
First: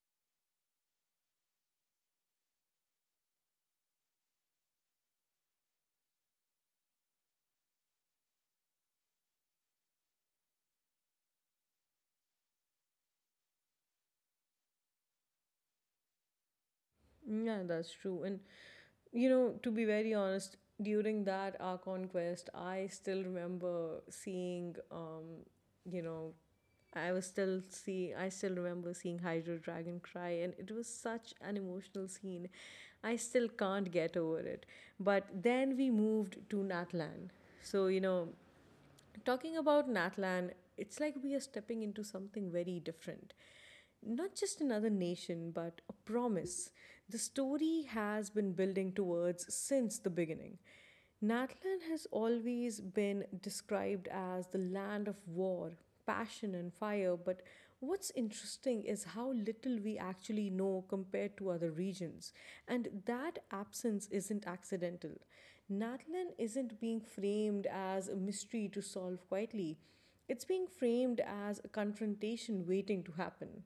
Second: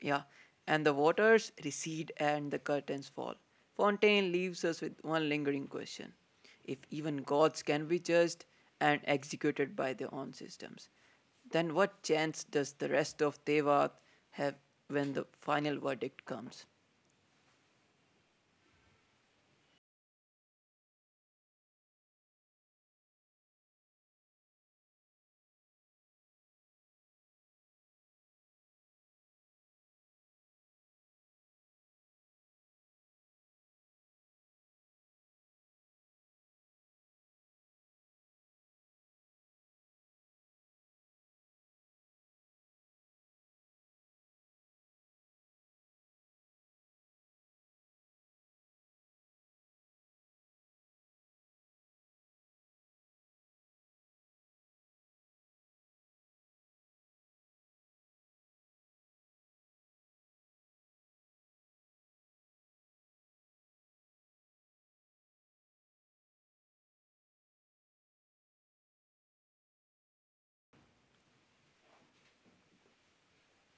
[SPEAKER 2] Yeah, and the waters recede and the curtains fall. Fontaine leaves us with one lingering question: if even gods can be judged and executed by their own systems, then what chance does the rest of Tevat have when the final verdict comes?
[SPEAKER 1] Yeah, that's true. And, you know, to be very honest, during that our conquest, I still remember seeing, you know, I still remember seeing Hydro Dragon cry and it was such an emotional scene. I still can't get over it. But then we moved to Natlan. So, you know, talking about Natlan, it's like we are stepping into something very different. Not just another nation, but a promise the story has been building towards since the beginning. Natlan has always been described as the land of war, passion, and fire, but what's interesting is how little we actually know compared to other regions, and that absence isn't accidental. Natlan isn't being framed as a mystery to solve quietly, it's being framed as a confrontation waiting to happen.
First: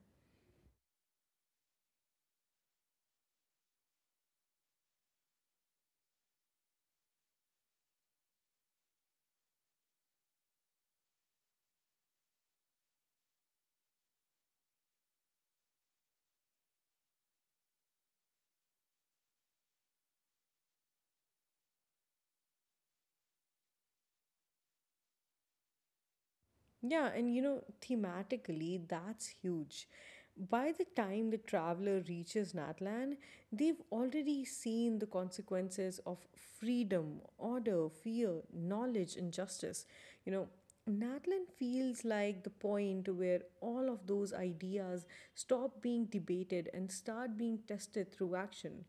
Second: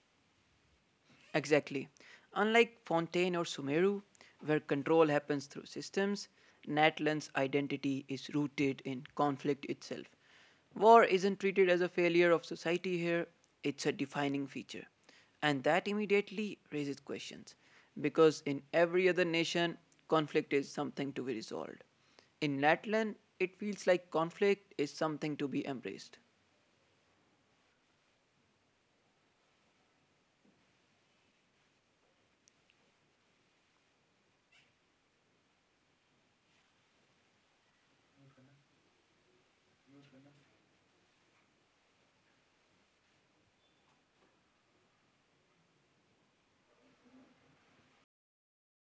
[SPEAKER 2] Exactly. Unlike Fontaine or Sumeru, where control happens through systems, Natlan's identity is rooted in conflict itself. War isn't treated as a failure of society here, it's a defining feature. And that immediately raises questions, because in every other nation, conflict is something to be resolved. In Natlan, it feels like conflict is something to be embraced.
[SPEAKER 1] Yeah, and you know, thematically, that's huge. By the time the traveler reaches Natlan, they've already seen the consequences of freedom, order, fear, knowledge, and justice. You know, Natlan feels like the point where all of those ideas stop being debated and start being tested through action.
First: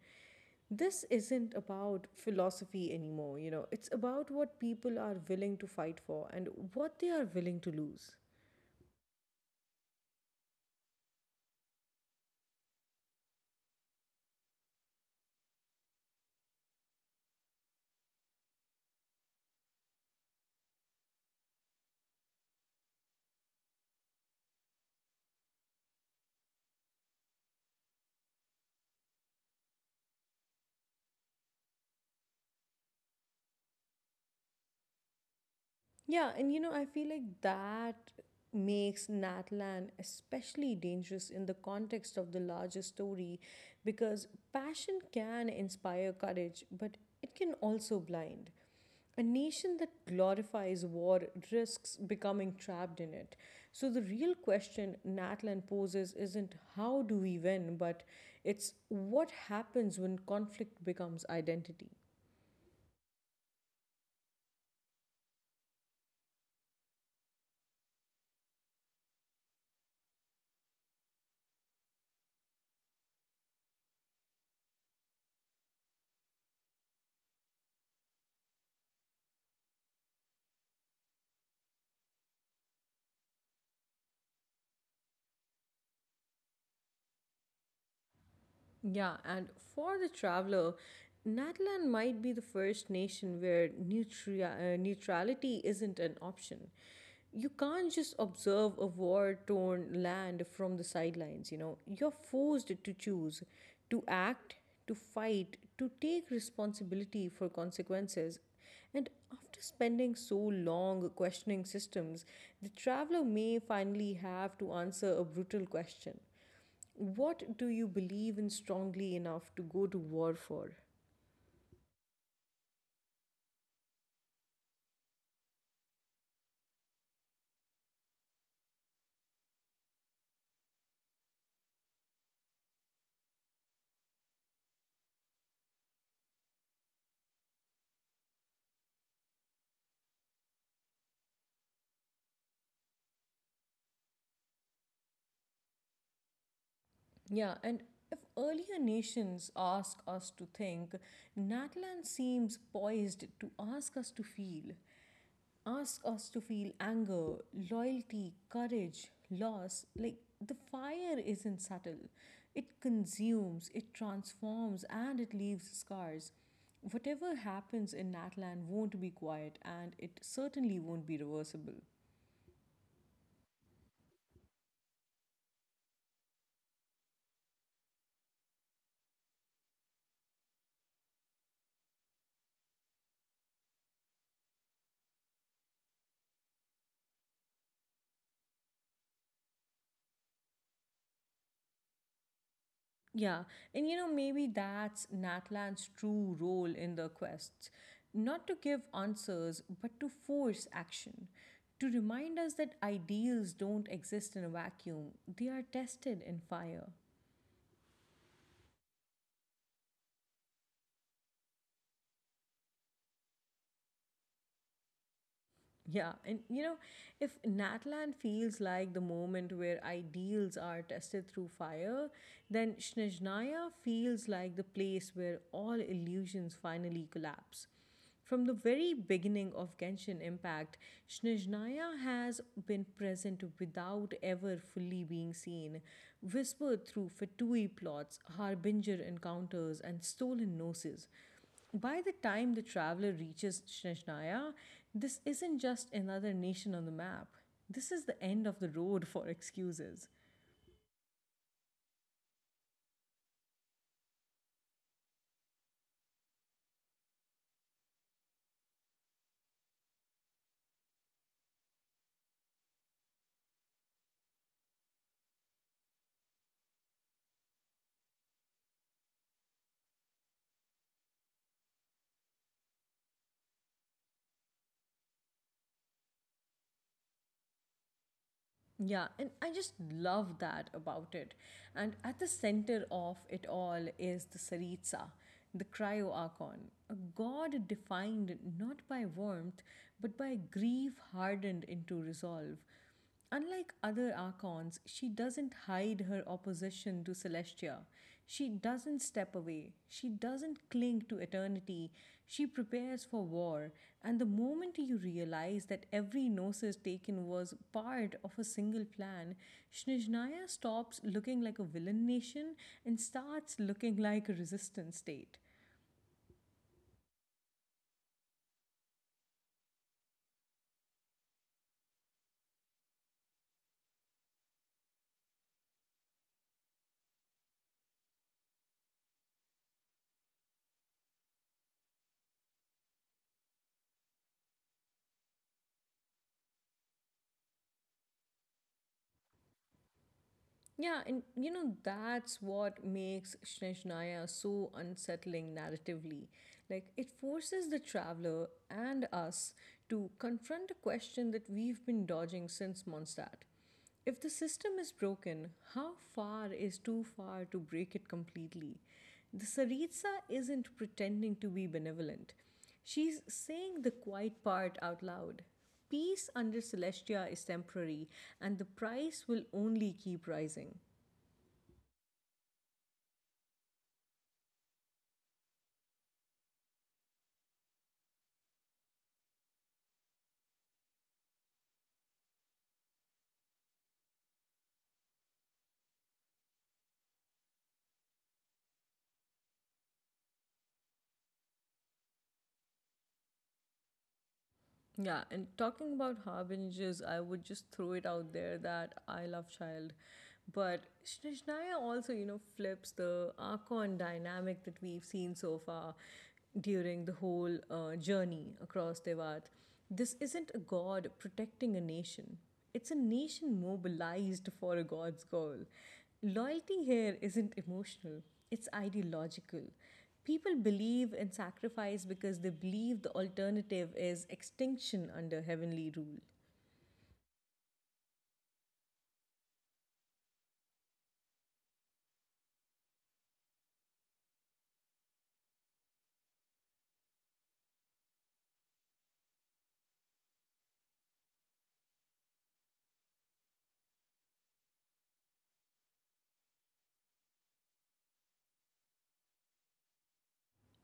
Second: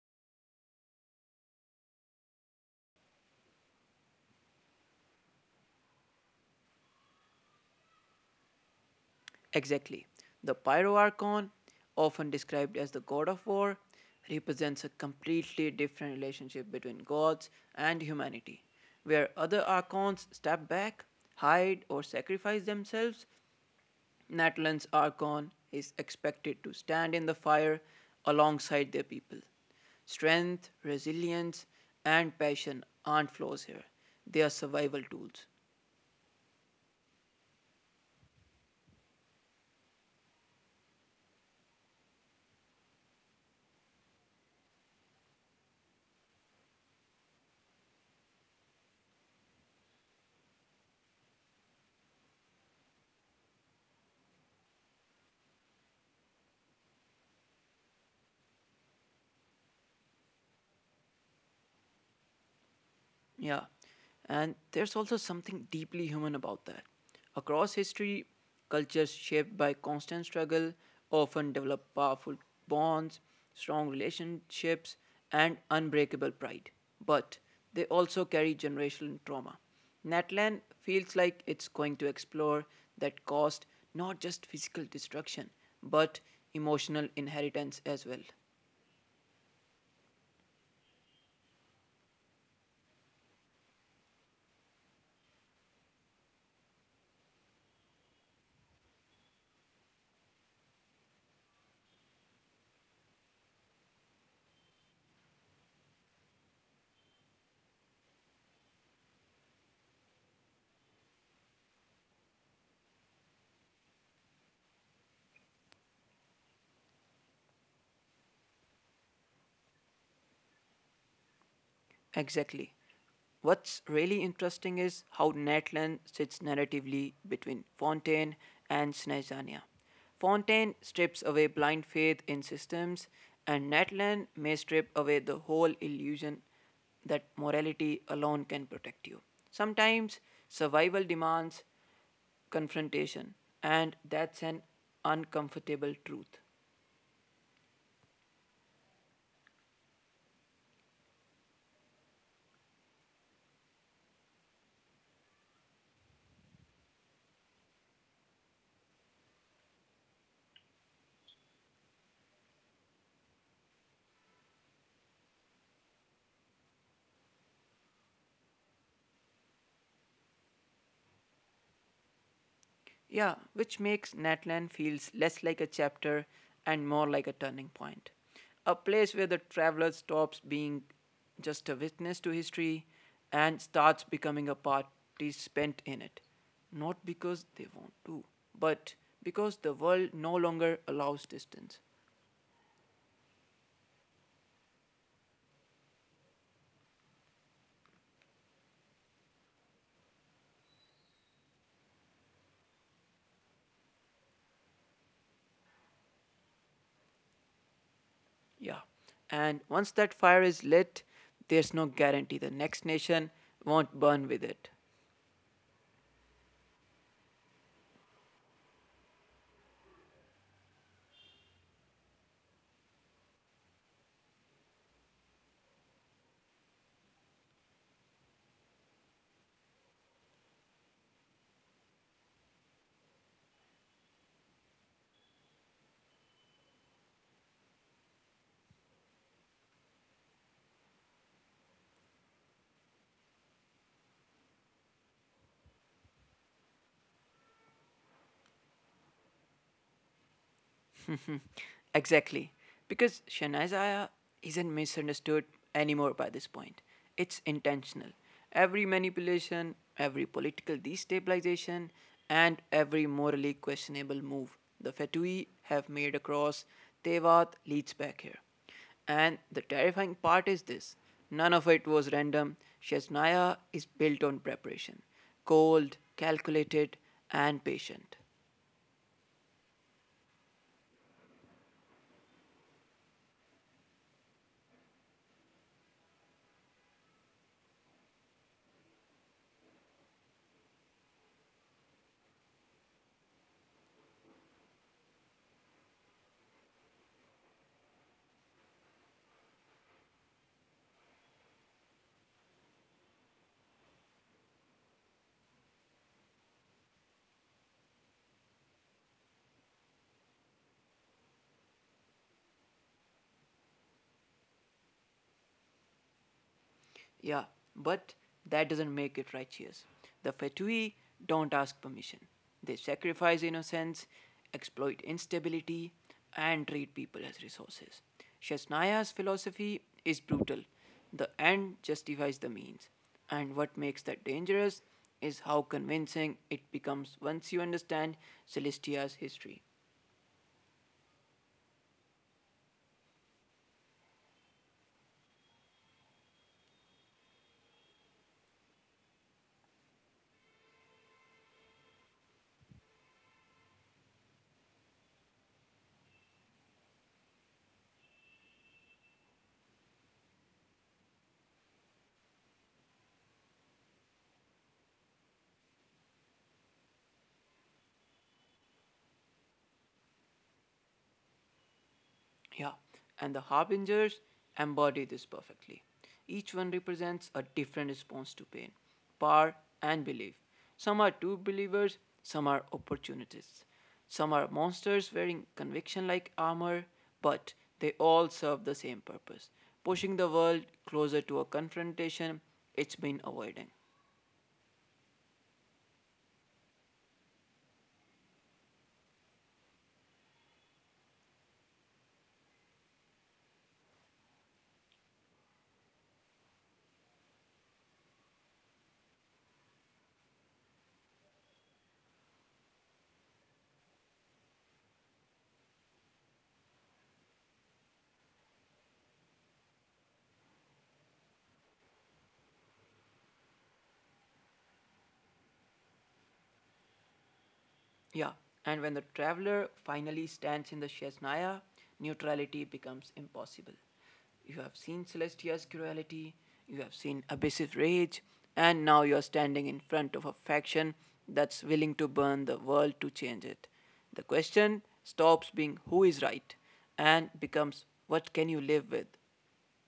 [SPEAKER 1] This isn't about philosophy anymore, you know, it's about what people are willing to fight for and what they are willing to lose.
[SPEAKER 2] Exactly. The Pyroarchon, often described as the god of war, represents a completely different relationship between gods and humanity. Where other archons step back, hide, or sacrifice themselves, Natlan's archon is expected to stand in the fire alongside their people. Strength, resilience, and passion aren't flaws here, they are survival tools.
[SPEAKER 1] Yeah, and you know, I feel like that makes Natlan especially dangerous in the context of the larger story because passion can inspire courage, but it can also blind. A nation that glorifies war risks becoming trapped in it. So, the real question Natlan poses isn't how do we win, but it's what happens when conflict becomes identity.
[SPEAKER 2] Yeah. And there's also something deeply human about that. Across history, cultures shaped by constant struggle often develop powerful bonds, strong relationships, and unbreakable pride. But they also carry generational trauma. Natlan feels like it's going to explore that caused not just physical destruction, but emotional inheritance as well.
[SPEAKER 1] Yeah, and for the traveler, Nagaland might be the first nation where neutrality isn't an option. You can't just observe a war torn land from the sidelines, you know. You're forced to choose, to act, to fight, to take responsibility for consequences. And after spending so long questioning systems, the traveler may finally have to answer a brutal question: what do you believe in strongly enough to go to war for?
[SPEAKER 2] Exactly. What's really interesting is how Natlan sits narratively between Fontaine and Snezania. Fontaine strips away blind faith in systems, and Natlan may strip away the whole illusion that morality alone can protect you. Sometimes survival demands confrontation, and that's an uncomfortable truth.
[SPEAKER 1] Yeah, and if earlier nations ask us to think, Natlan seems poised to ask us to feel, ask us to feel anger, loyalty, courage, loss. Like the fire isn't subtle, it consumes, it transforms, and it leaves scars. Whatever happens in Natlan won't be quiet, and it certainly won't be reversible.
[SPEAKER 2] Yeah, which makes Natlan feels less like a chapter and more like a turning point. A place where the traveler stops being just a witness to history and starts becoming a participant in it. Not because they want to, but because the world no longer allows distance.
[SPEAKER 1] Yeah, and you know, maybe that's Natlan's true role in the quests: not to give answers, but to force action, to remind us that ideals don't exist in a vacuum, they are tested in fire.
[SPEAKER 2] Yeah. And once that fire is lit, there's no guarantee the next nation won't burn with it.
[SPEAKER 1] Yeah, and you know, if Natlan feels like the moment where ideals are tested through fire, then Snezhnaya feels like the place where all illusions finally collapse. From the very beginning of Genshin Impact, Snezhnaya has been present without ever fully being seen, whispered through Fatui plots, Harbinger encounters, and stolen noses. By the time the traveler reaches Shneshnaya, this isn't just another nation on the map. This is the end of the road for excuses.
[SPEAKER 2] Mhm. Exactly. Because Shanazaya isn't misunderstood anymore by this point. It's intentional. Every manipulation, every political destabilization, and every morally questionable move the Fatui have made across Tevat leads back here. And the terrifying part is this: none of it was random. Shesnaya is built on preparation, cold, calculated, and patient.
[SPEAKER 1] Yeah, and I just love that about it. And at the center of it all is the Saritsa, the cryoarchon, a god defined not by warmth, but by grief hardened into resolve. Unlike other archons, she doesn't hide her opposition to Celestia. She doesn't step away. She doesn't cling to eternity. She prepares for war. And the moment you realize that every gnosis taken was part of a single plan, Snizhnaya stops looking like a villain nation and starts looking like a resistance state.
[SPEAKER 2] Yeah, but that doesn't make it righteous. The Fatui don't ask permission. They sacrifice innocence, exploit instability, and treat people as resources. Shasnaya's philosophy is brutal. The end justifies the means. And what makes that dangerous is how convincing it becomes once you understand Celestia's history.
[SPEAKER 1] Yeah, and you know, that's what makes Shneshnaya so unsettling narratively. Like, it forces the traveler and us to confront a question that we've been dodging since Mondstadt. If the system is broken, how far is too far to break it completely? The Saritsa isn't pretending to be benevolent. She's saying the quiet part out loud. Peace under Celestia is temporary, and the price will only keep rising.
[SPEAKER 2] Yeah, and the harbingers embody this perfectly. Each one represents a different response to pain, power, and belief. Some are true believers, some are opportunists. Some are monsters wearing conviction like armor, but they all serve the same purpose: pushing the world closer to a confrontation it's been avoiding.
[SPEAKER 1] Yeah, and talking about harbingers, I would just throw it out there that I love child. But Shnishnaya also, you know, flips the Archon dynamic that we've seen so far during the whole journey across Tevat. This isn't a god protecting a nation, it's a nation mobilized for a god's goal. Loyalty here isn't emotional, it's ideological. People believe in sacrifice because they believe the alternative is extinction under heavenly rule.
[SPEAKER 2] Yeah, and when the traveler finally stands in the Shesnaya, neutrality becomes impossible. You have seen Celestia's cruelty, you have seen Abyss's rage, and now you are standing in front of a faction that's willing to burn the world to change it. The question stops being who is right and becomes what can you live with?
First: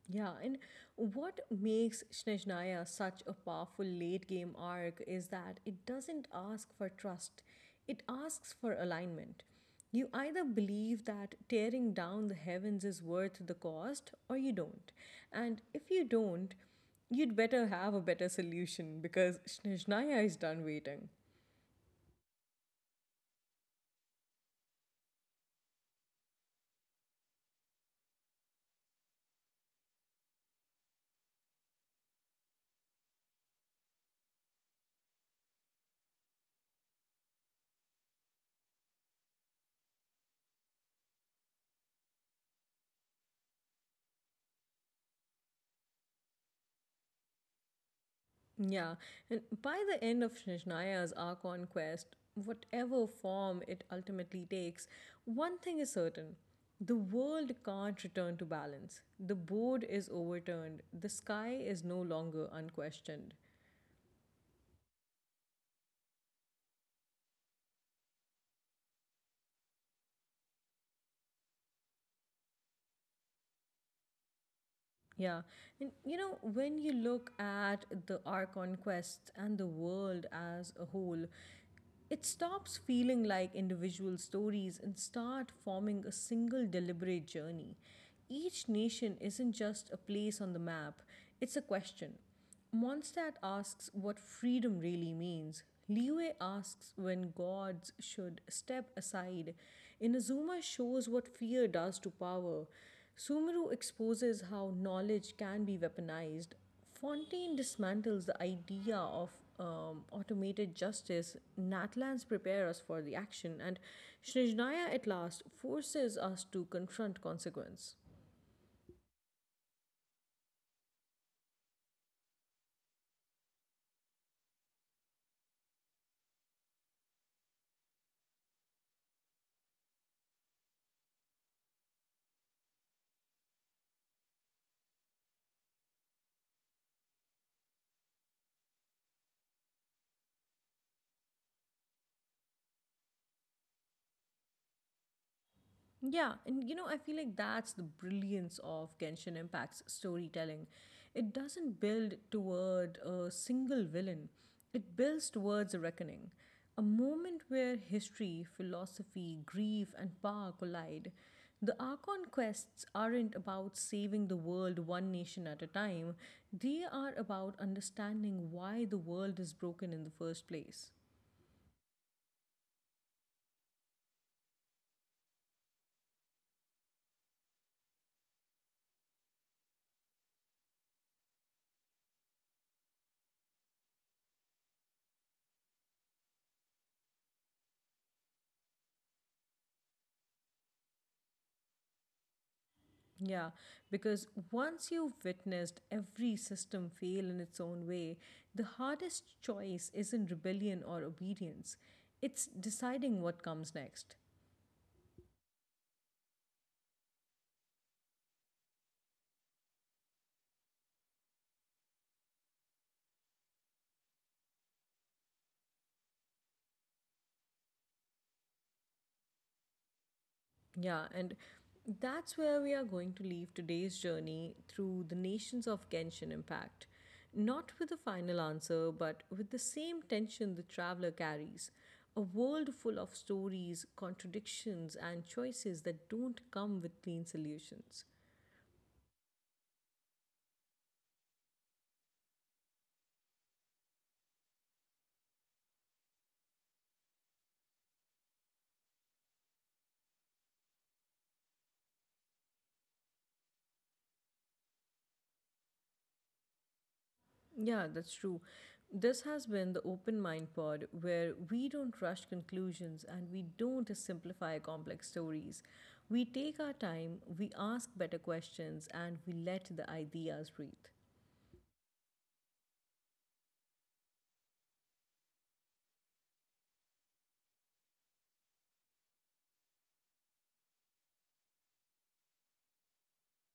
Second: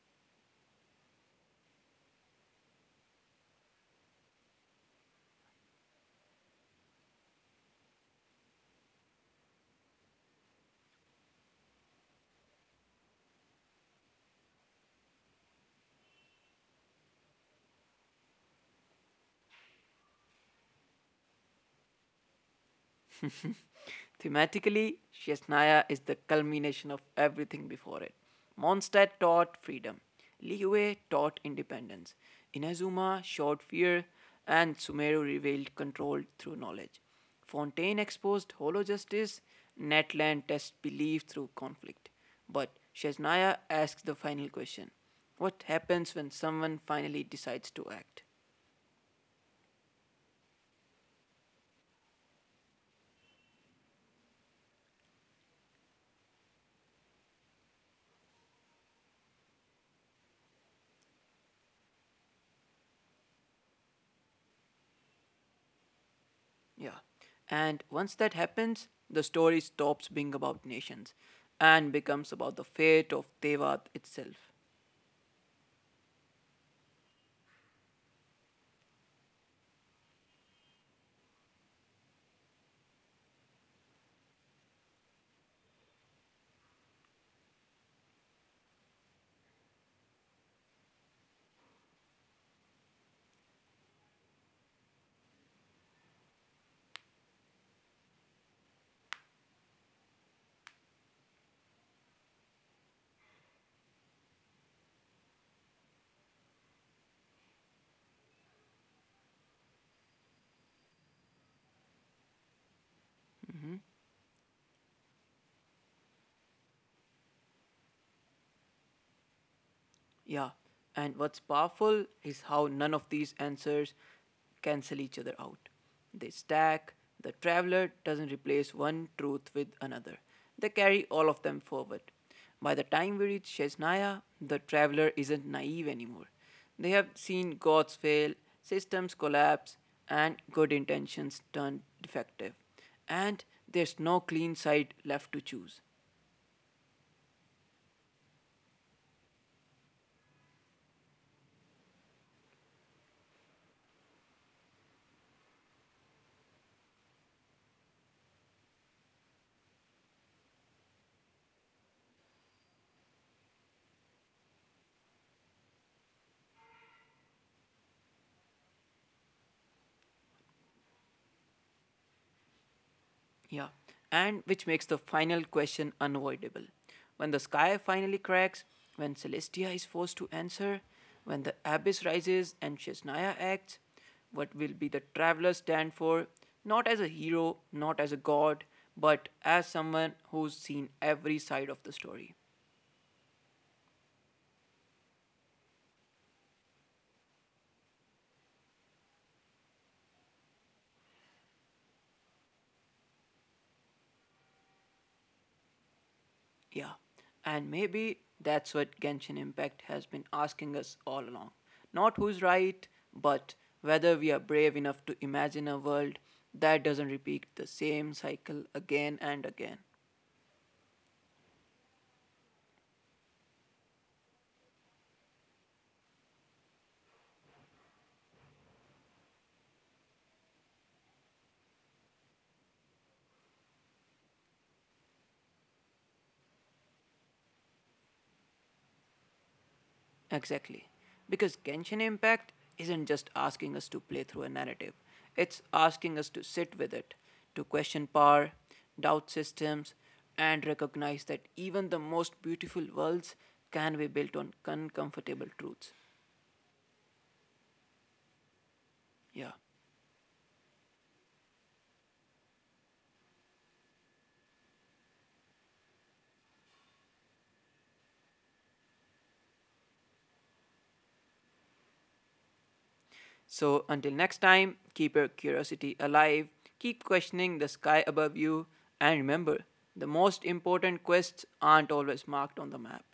[SPEAKER 1] Yeah, and what makes Snezhnaya such a powerful late game arc is that it doesn't ask for trust, it asks for alignment. You either believe that tearing down the heavens is worth the cost, or you don't. And if you don't, you'd better have a better solution because Snezhnaya is done waiting.
[SPEAKER 2] Thematically, Shesnaya is the culmination of everything before it. Mondstadt taught freedom, Liyue taught independence, Inazuma showed fear, and Sumeru revealed control through knowledge. Fontaine exposed hollow justice, Netland tests belief through conflict. But Shesnaya asks the final question: what happens when someone finally decides to act?
[SPEAKER 1] Yeah, and by the end of Shishnaya's arc on quest, whatever form it ultimately takes, one thing is certain: the world can't return to balance. The board is overturned, the sky is no longer unquestioned.
[SPEAKER 2] Yeah. And once that happens, the story stops being about nations and becomes about the fate of Tevat itself.
[SPEAKER 1] Yeah, and you know, when you look at the arc on quest and the world as a whole, it stops feeling like individual stories and start forming a single deliberate journey. Each nation isn't just a place on the map, it's a question. Mondstadt asks what freedom really means. Liwe asks when gods should step aside. Inazuma shows what fear does to power. Sumeru exposes how knowledge can be weaponized. Fontaine dismantles the idea of automated justice. Natlans prepare us for the action, and Shnizhnaya at last forces us to confront consequence.
[SPEAKER 2] Yeah. And what's powerful is how none of these answers cancel each other out. They stack. The traveler doesn't replace one truth with another. They carry all of them forward. By the time we reach Shesnaya, the traveler isn't naive anymore. They have seen gods fail, systems collapse, and good intentions turn defective. And there's no clean side left to choose.
[SPEAKER 1] Yeah, and you know, I feel like that's the brilliance of Genshin Impact's storytelling. It doesn't build toward a single villain, it builds towards a reckoning, a moment where history, philosophy, grief, and power collide. The Archon quests aren't about saving the world one nation at a time, they are about understanding why the world is broken in the first place.
[SPEAKER 2] Yeah, and which makes the final question unavoidable. When the sky finally cracks, when Celestia is forced to answer, when the abyss rises and Shesnaya acts, what will be the traveler stand for? Not as a hero, not as a god, but as someone who's seen every side of the story.
[SPEAKER 1] Yeah, because once you've witnessed every system fail in its own way, the hardest choice isn't rebellion or obedience, it's deciding what comes next.
[SPEAKER 2] Yeah, and maybe that's what Genshin Impact has been asking us all along. Not who's right, but whether we are brave enough to imagine a world that doesn't repeat the same cycle again and again.
[SPEAKER 1] Yeah, and that's where we are going to leave today's journey through the nations of Genshin Impact. Not with a final answer, but with the same tension the traveler carries: a world full of stories, contradictions, and choices that don't come with clean solutions.
[SPEAKER 2] Exactly. Because Genshin Impact isn't just asking us to play through a narrative, it's asking us to sit with it, to question power, doubt systems, and recognize that even the most beautiful worlds can be built on uncomfortable truths.
[SPEAKER 1] Yeah, that's true. This has been the Open
[SPEAKER 2] Yeah.
[SPEAKER 1] Mind Pod, where we don't rush conclusions and we don't simplify complex stories. We take our time, we ask better questions, and we let the ideas breathe.
[SPEAKER 2] So until next time, keep your curiosity alive, keep questioning the sky above you, and remember the most important quests aren't always marked on the map.